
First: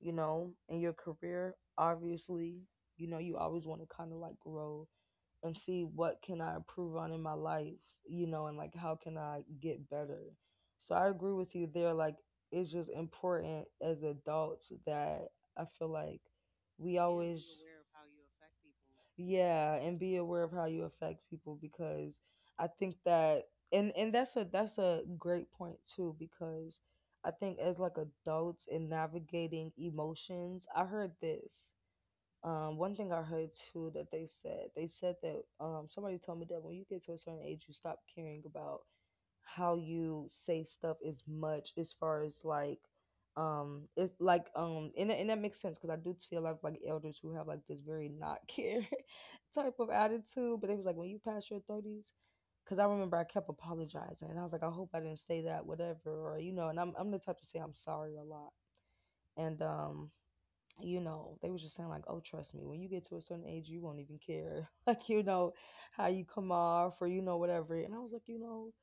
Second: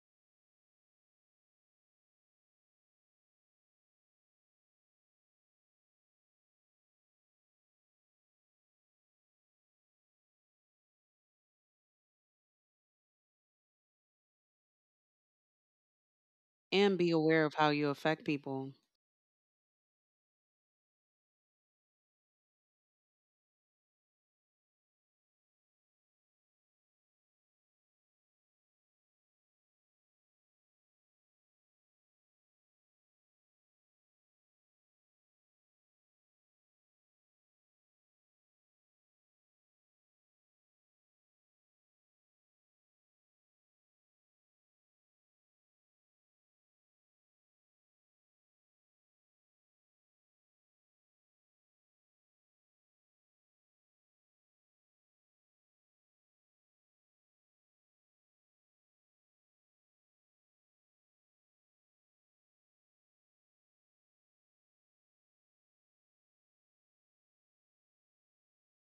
A: you know, in your career obviously, you know, you always want to kind of like grow and see what can I improve on in my life, you know, and like how can I get better. So I agree with you there. Like it's just important as adults that I feel like we Yeah,
B: and
A: be
B: be aware of
A: always
B: how you affect people.
A: yeah, and be aware of how you affect people because I think that and that's a great point too because I think as like adults in navigating emotions, I heard this one thing I heard too that they said that somebody told me that when you get to a certain age, you stop caring about how you say stuff as much as far as like, it's like, and that makes sense because I do see a lot of like elders who have like this very not care type of attitude. But they was like, when you pass your 30s, because I remember I kept apologizing and I was like, I hope I didn't say that, whatever, or you know, and I'm the type to say I'm sorry a lot. And you know, they were just saying like, "Oh, trust me, when you get to a certain age, you won't even care, like you know, how you come off or you know whatever." And I was like, you know,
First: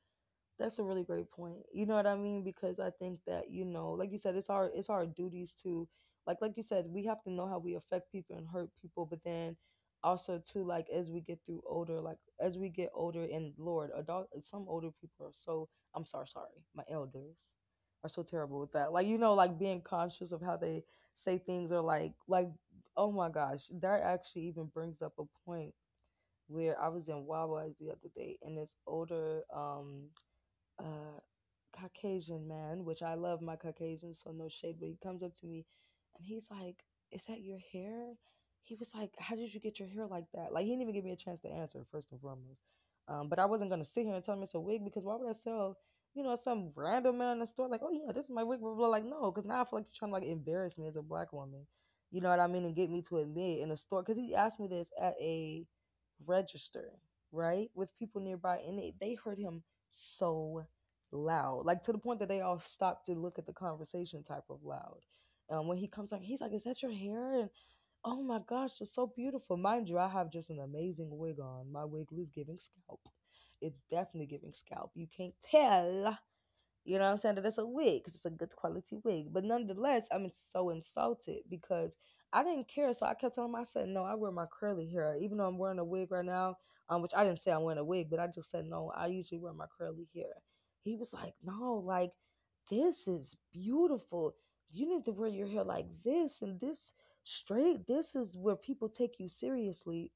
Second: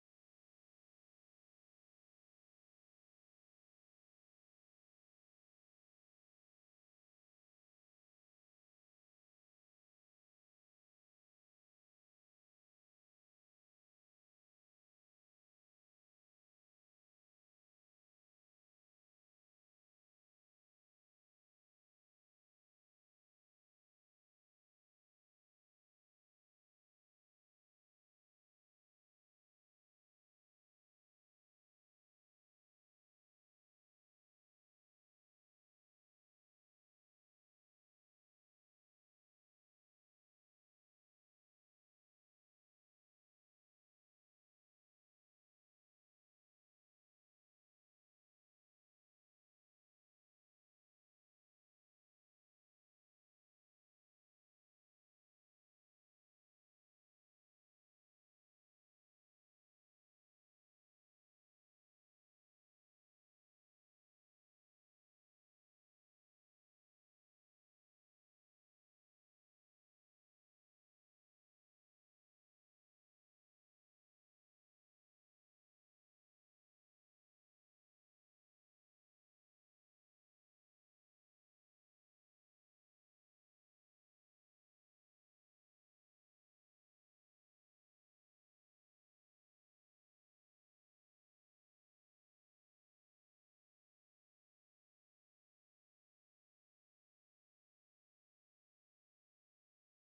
A: that's a really great point. You know what I mean? Because I think that, you know, like you said, it's our duties to like you said, we have to know how we affect people and hurt people, but then also too, like as we get through older, like as we get older and Lord, adult some older people are so I'm sorry, sorry, my elders are so terrible with that. Like, you know, like being conscious of how they say things or like oh my gosh, that actually even brings up a point where I was in Wawa's the other day and this older uh Caucasian man, which I love my Caucasian, so no shade, but he comes up to me and he's like, is that your hair? He was like, how did you get your hair like that? Like, he didn't even give me a chance to answer, first and foremost. But I wasn't going to sit here and tell him it's a wig because why would I sell, some random man in the store, like, oh, yeah, this is my wig, blah, blah, blah. Like, no, because now I feel like you're trying to like embarrass me as a black woman. You know what I mean? And get me to admit in a store. Because he asked me this at a register, right? With people nearby. And they heard him so loud, like to the point that they all stopped to look at the conversation type of loud. When he comes like he's like, "Is that your hair? And oh my gosh, it's so beautiful." Mind you, I have just an amazing wig on. My wig is giving scalp. It's definitely giving scalp. You can't tell, you know what I'm saying? That it's a wig because it's a good quality wig. But nonetheless, I'm so insulted because I didn't care. So I kept telling myself, I said, no, I wear my curly hair. Even though I'm wearing a wig right now, which I didn't say I'm wearing a wig, but I just said, no, I usually wear my curly hair. He was like, no, like, this is beautiful. You need to wear your hair like this and this straight. This is where people take you seriously.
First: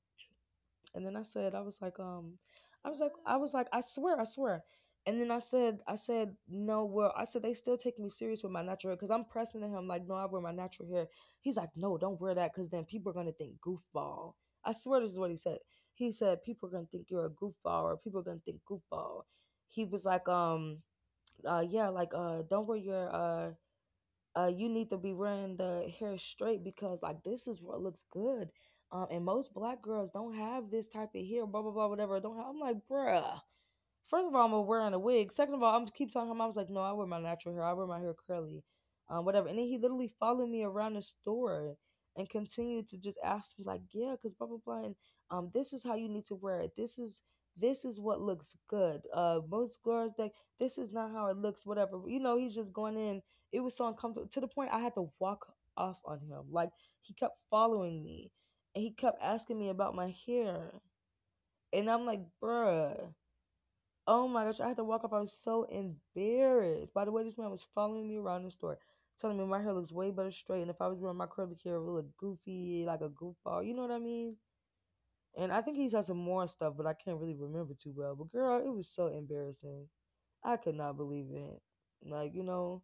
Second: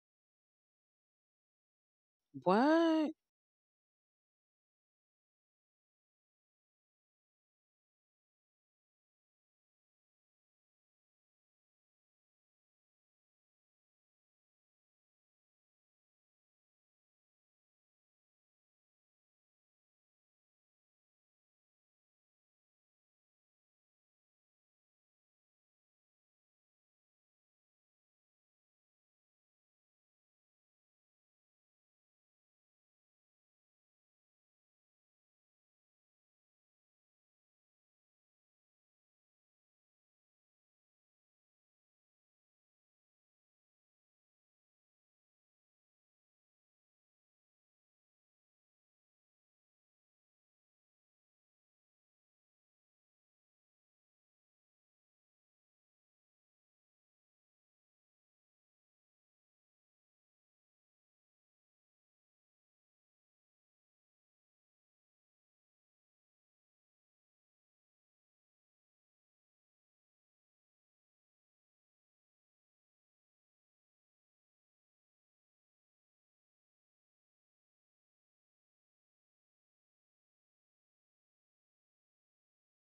A: And then I said, I was like,
B: What?
A: I swear, I swear. And then I said, no, well, I said they still take me serious with my natural hair because I'm pressing to him like, no, I wear my natural hair. He's like, no, don't wear that because then people are gonna think goofball. I swear this is what he said. He said people are gonna think you're a goofball or people are gonna think goofball. He was like, yeah, like, don't wear your you need to be wearing the hair straight because like this is what looks good. And most black girls don't have this type of hair, blah blah blah, whatever. Don't have. I'm like, bruh. First of all, I'm wearing a wig. Second of all, I'm keep telling him I was like, no, I wear my natural hair. I wear my hair curly, whatever. And then he literally followed me around the store and continued to just ask me like, yeah, cause blah blah blah, and this is how you need to wear it. This is what looks good. Most girls like this is not how it looks. Whatever, you know. He's just going in. It was so uncomfortable to the point I had to walk off on him. Like he kept following me, and he kept asking me about my hair, and I'm like, bruh. Oh my gosh, I had to walk off. I was so embarrassed. By the way, this man was following me around the store, telling me my hair looks way better straight. And if I was wearing my curly hair, it would look goofy, like a goofball. You know what I mean? And I think he's had some more stuff, but I can't really remember too well. But girl, it was so embarrassing. I could not believe it. Like, you know,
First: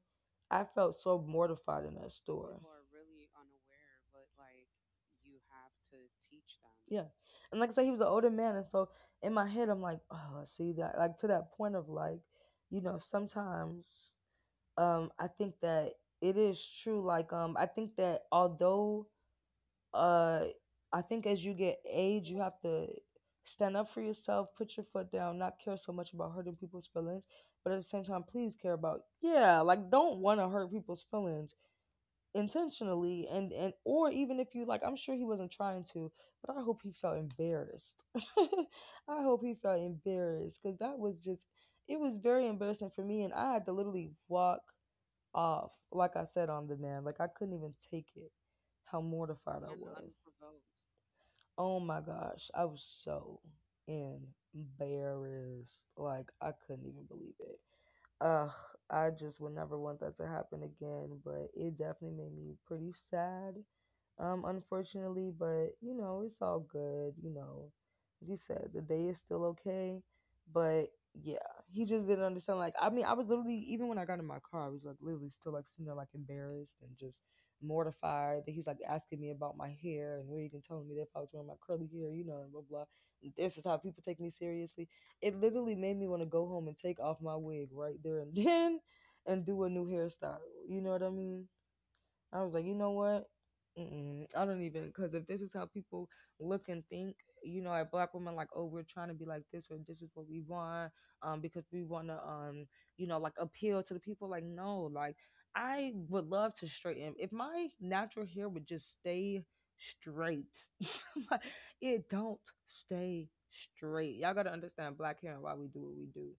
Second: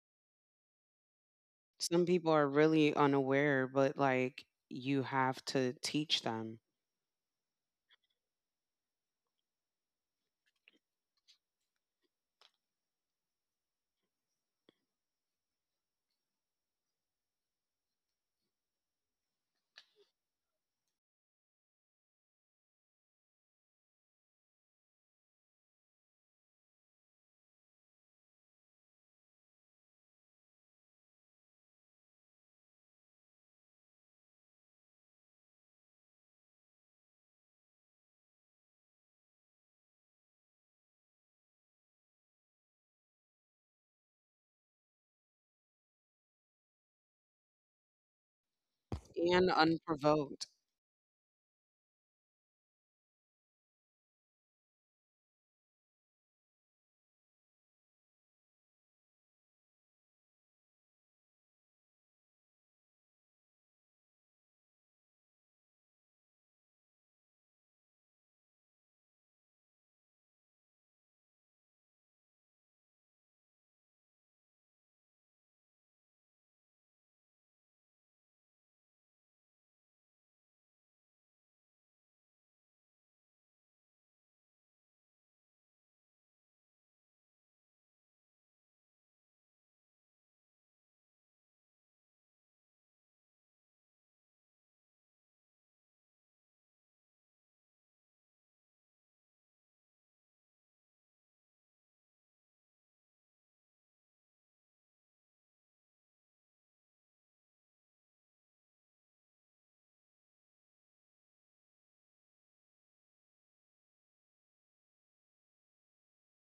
A: I felt so mortified in
B: Some
A: that
B: people are
A: store.
B: really unaware, but like, you have to teach them,
A: Yeah. And like I said, he was an older man. And so in my head, I'm like, oh, see that, like to that point of like, you know, sometimes I think that it is true. Like, I think that although uh, I think as you get age, you have to stand up for yourself, put your foot down, not care so much about hurting people's feelings. But at the same time, please care about, yeah, like don't want to hurt people's feelings intentionally and or even if you like I'm sure he wasn't trying to, but I hope he felt embarrassed. I hope he felt embarrassed because that was just it was very embarrassing for me and I had to literally walk off like I said on the man. Like I couldn't even take it how
B: and
A: mortified I was.
B: unprovoked,
A: Oh my gosh, I was so embarrassed, like I couldn't even believe it. Ugh, I just would never want that to happen again. But it definitely made me pretty sad, unfortunately. But you know, it's all good. You know, like you said, the day is still okay. But yeah, he just didn't understand. Like, I mean, I was literally even when I got in my car, I was like literally still like sitting there like embarrassed and just mortified that he's like asking me about my hair and where you can telling me that if I was wearing my curly hair, you know, and blah blah. This is how people take me seriously. It literally made me want to go home and take off my wig right there and then and do a new hairstyle. You know what I mean? I was like, you know what? Mm-mm, I don't even because if this is how people look and think, you know, at black women, like, oh, we're trying to be like this or this is what we want, because we want to, you know, like appeal to the people. Like, no, like I would love to straighten. If my natural hair would just stay straight, it don't stay straight. Y'all gotta understand black hair and why we do what we do.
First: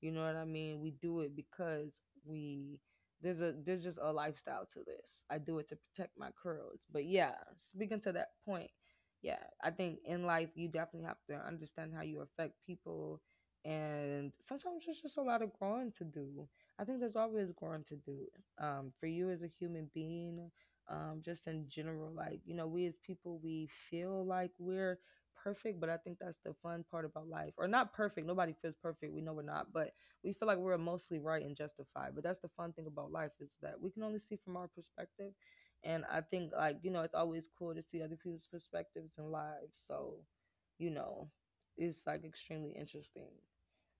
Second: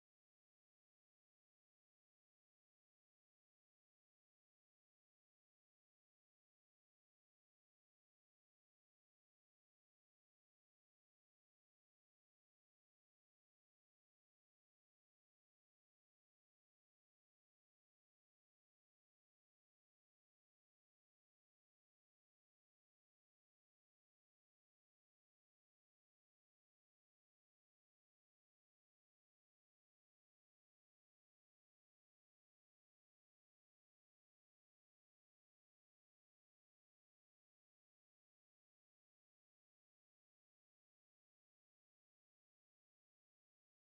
A: You know what I mean? We do it because we there's just a lifestyle to this. I do it to protect my curls. But yeah, speaking to that point, yeah, I think in life you definitely have to understand how you affect people and sometimes there's just a lot of growing to do. I think there's always growing to do. For you as a human being, just in general, like, you know, we as people, we feel like we're perfect, but I think that's the fun part about life. Or not perfect. Nobody feels perfect. We know we're not, but we feel like we're mostly right and justified. But that's the fun thing about life is that we can only see from our perspective. And I think like, you know, it's always cool to see other people's perspectives and lives. So, you know, it's like extremely interesting.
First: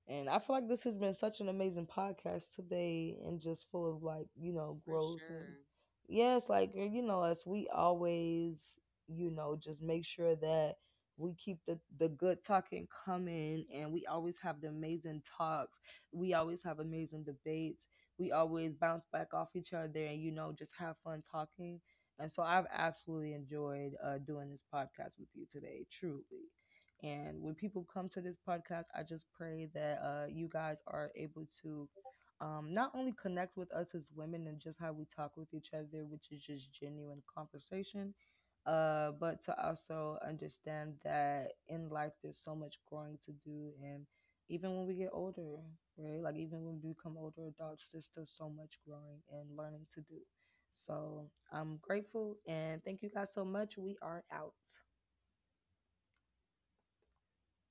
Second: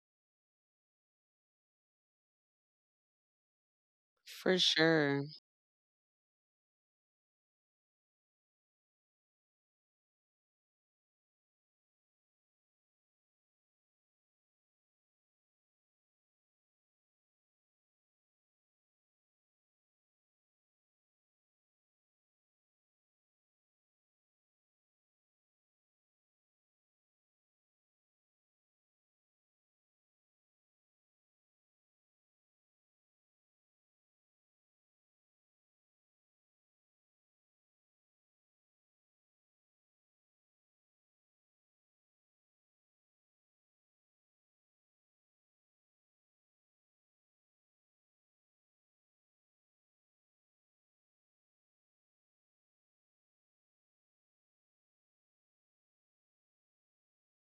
A: And I feel like this has been such an amazing podcast today and just full of like, you
B: for
A: know, growth
B: sure.
A: and yes, like and you know, us we always, you know, just make sure that we keep the good talking coming and we always have the amazing talks. We always have amazing debates. We always bounce back off each other and you know, just have fun talking. And so I've absolutely enjoyed doing this podcast with you today, truly. And when people come to this podcast, I just pray that you guys are able to not only connect with us as women and just how we talk with each other, which is just genuine conversation, but to also understand that in life there's so much growing to do. And even when we get older, right? Like even when we become older adults, there's still so much growing and learning to do. So I'm grateful and thank you guys so much. We are out.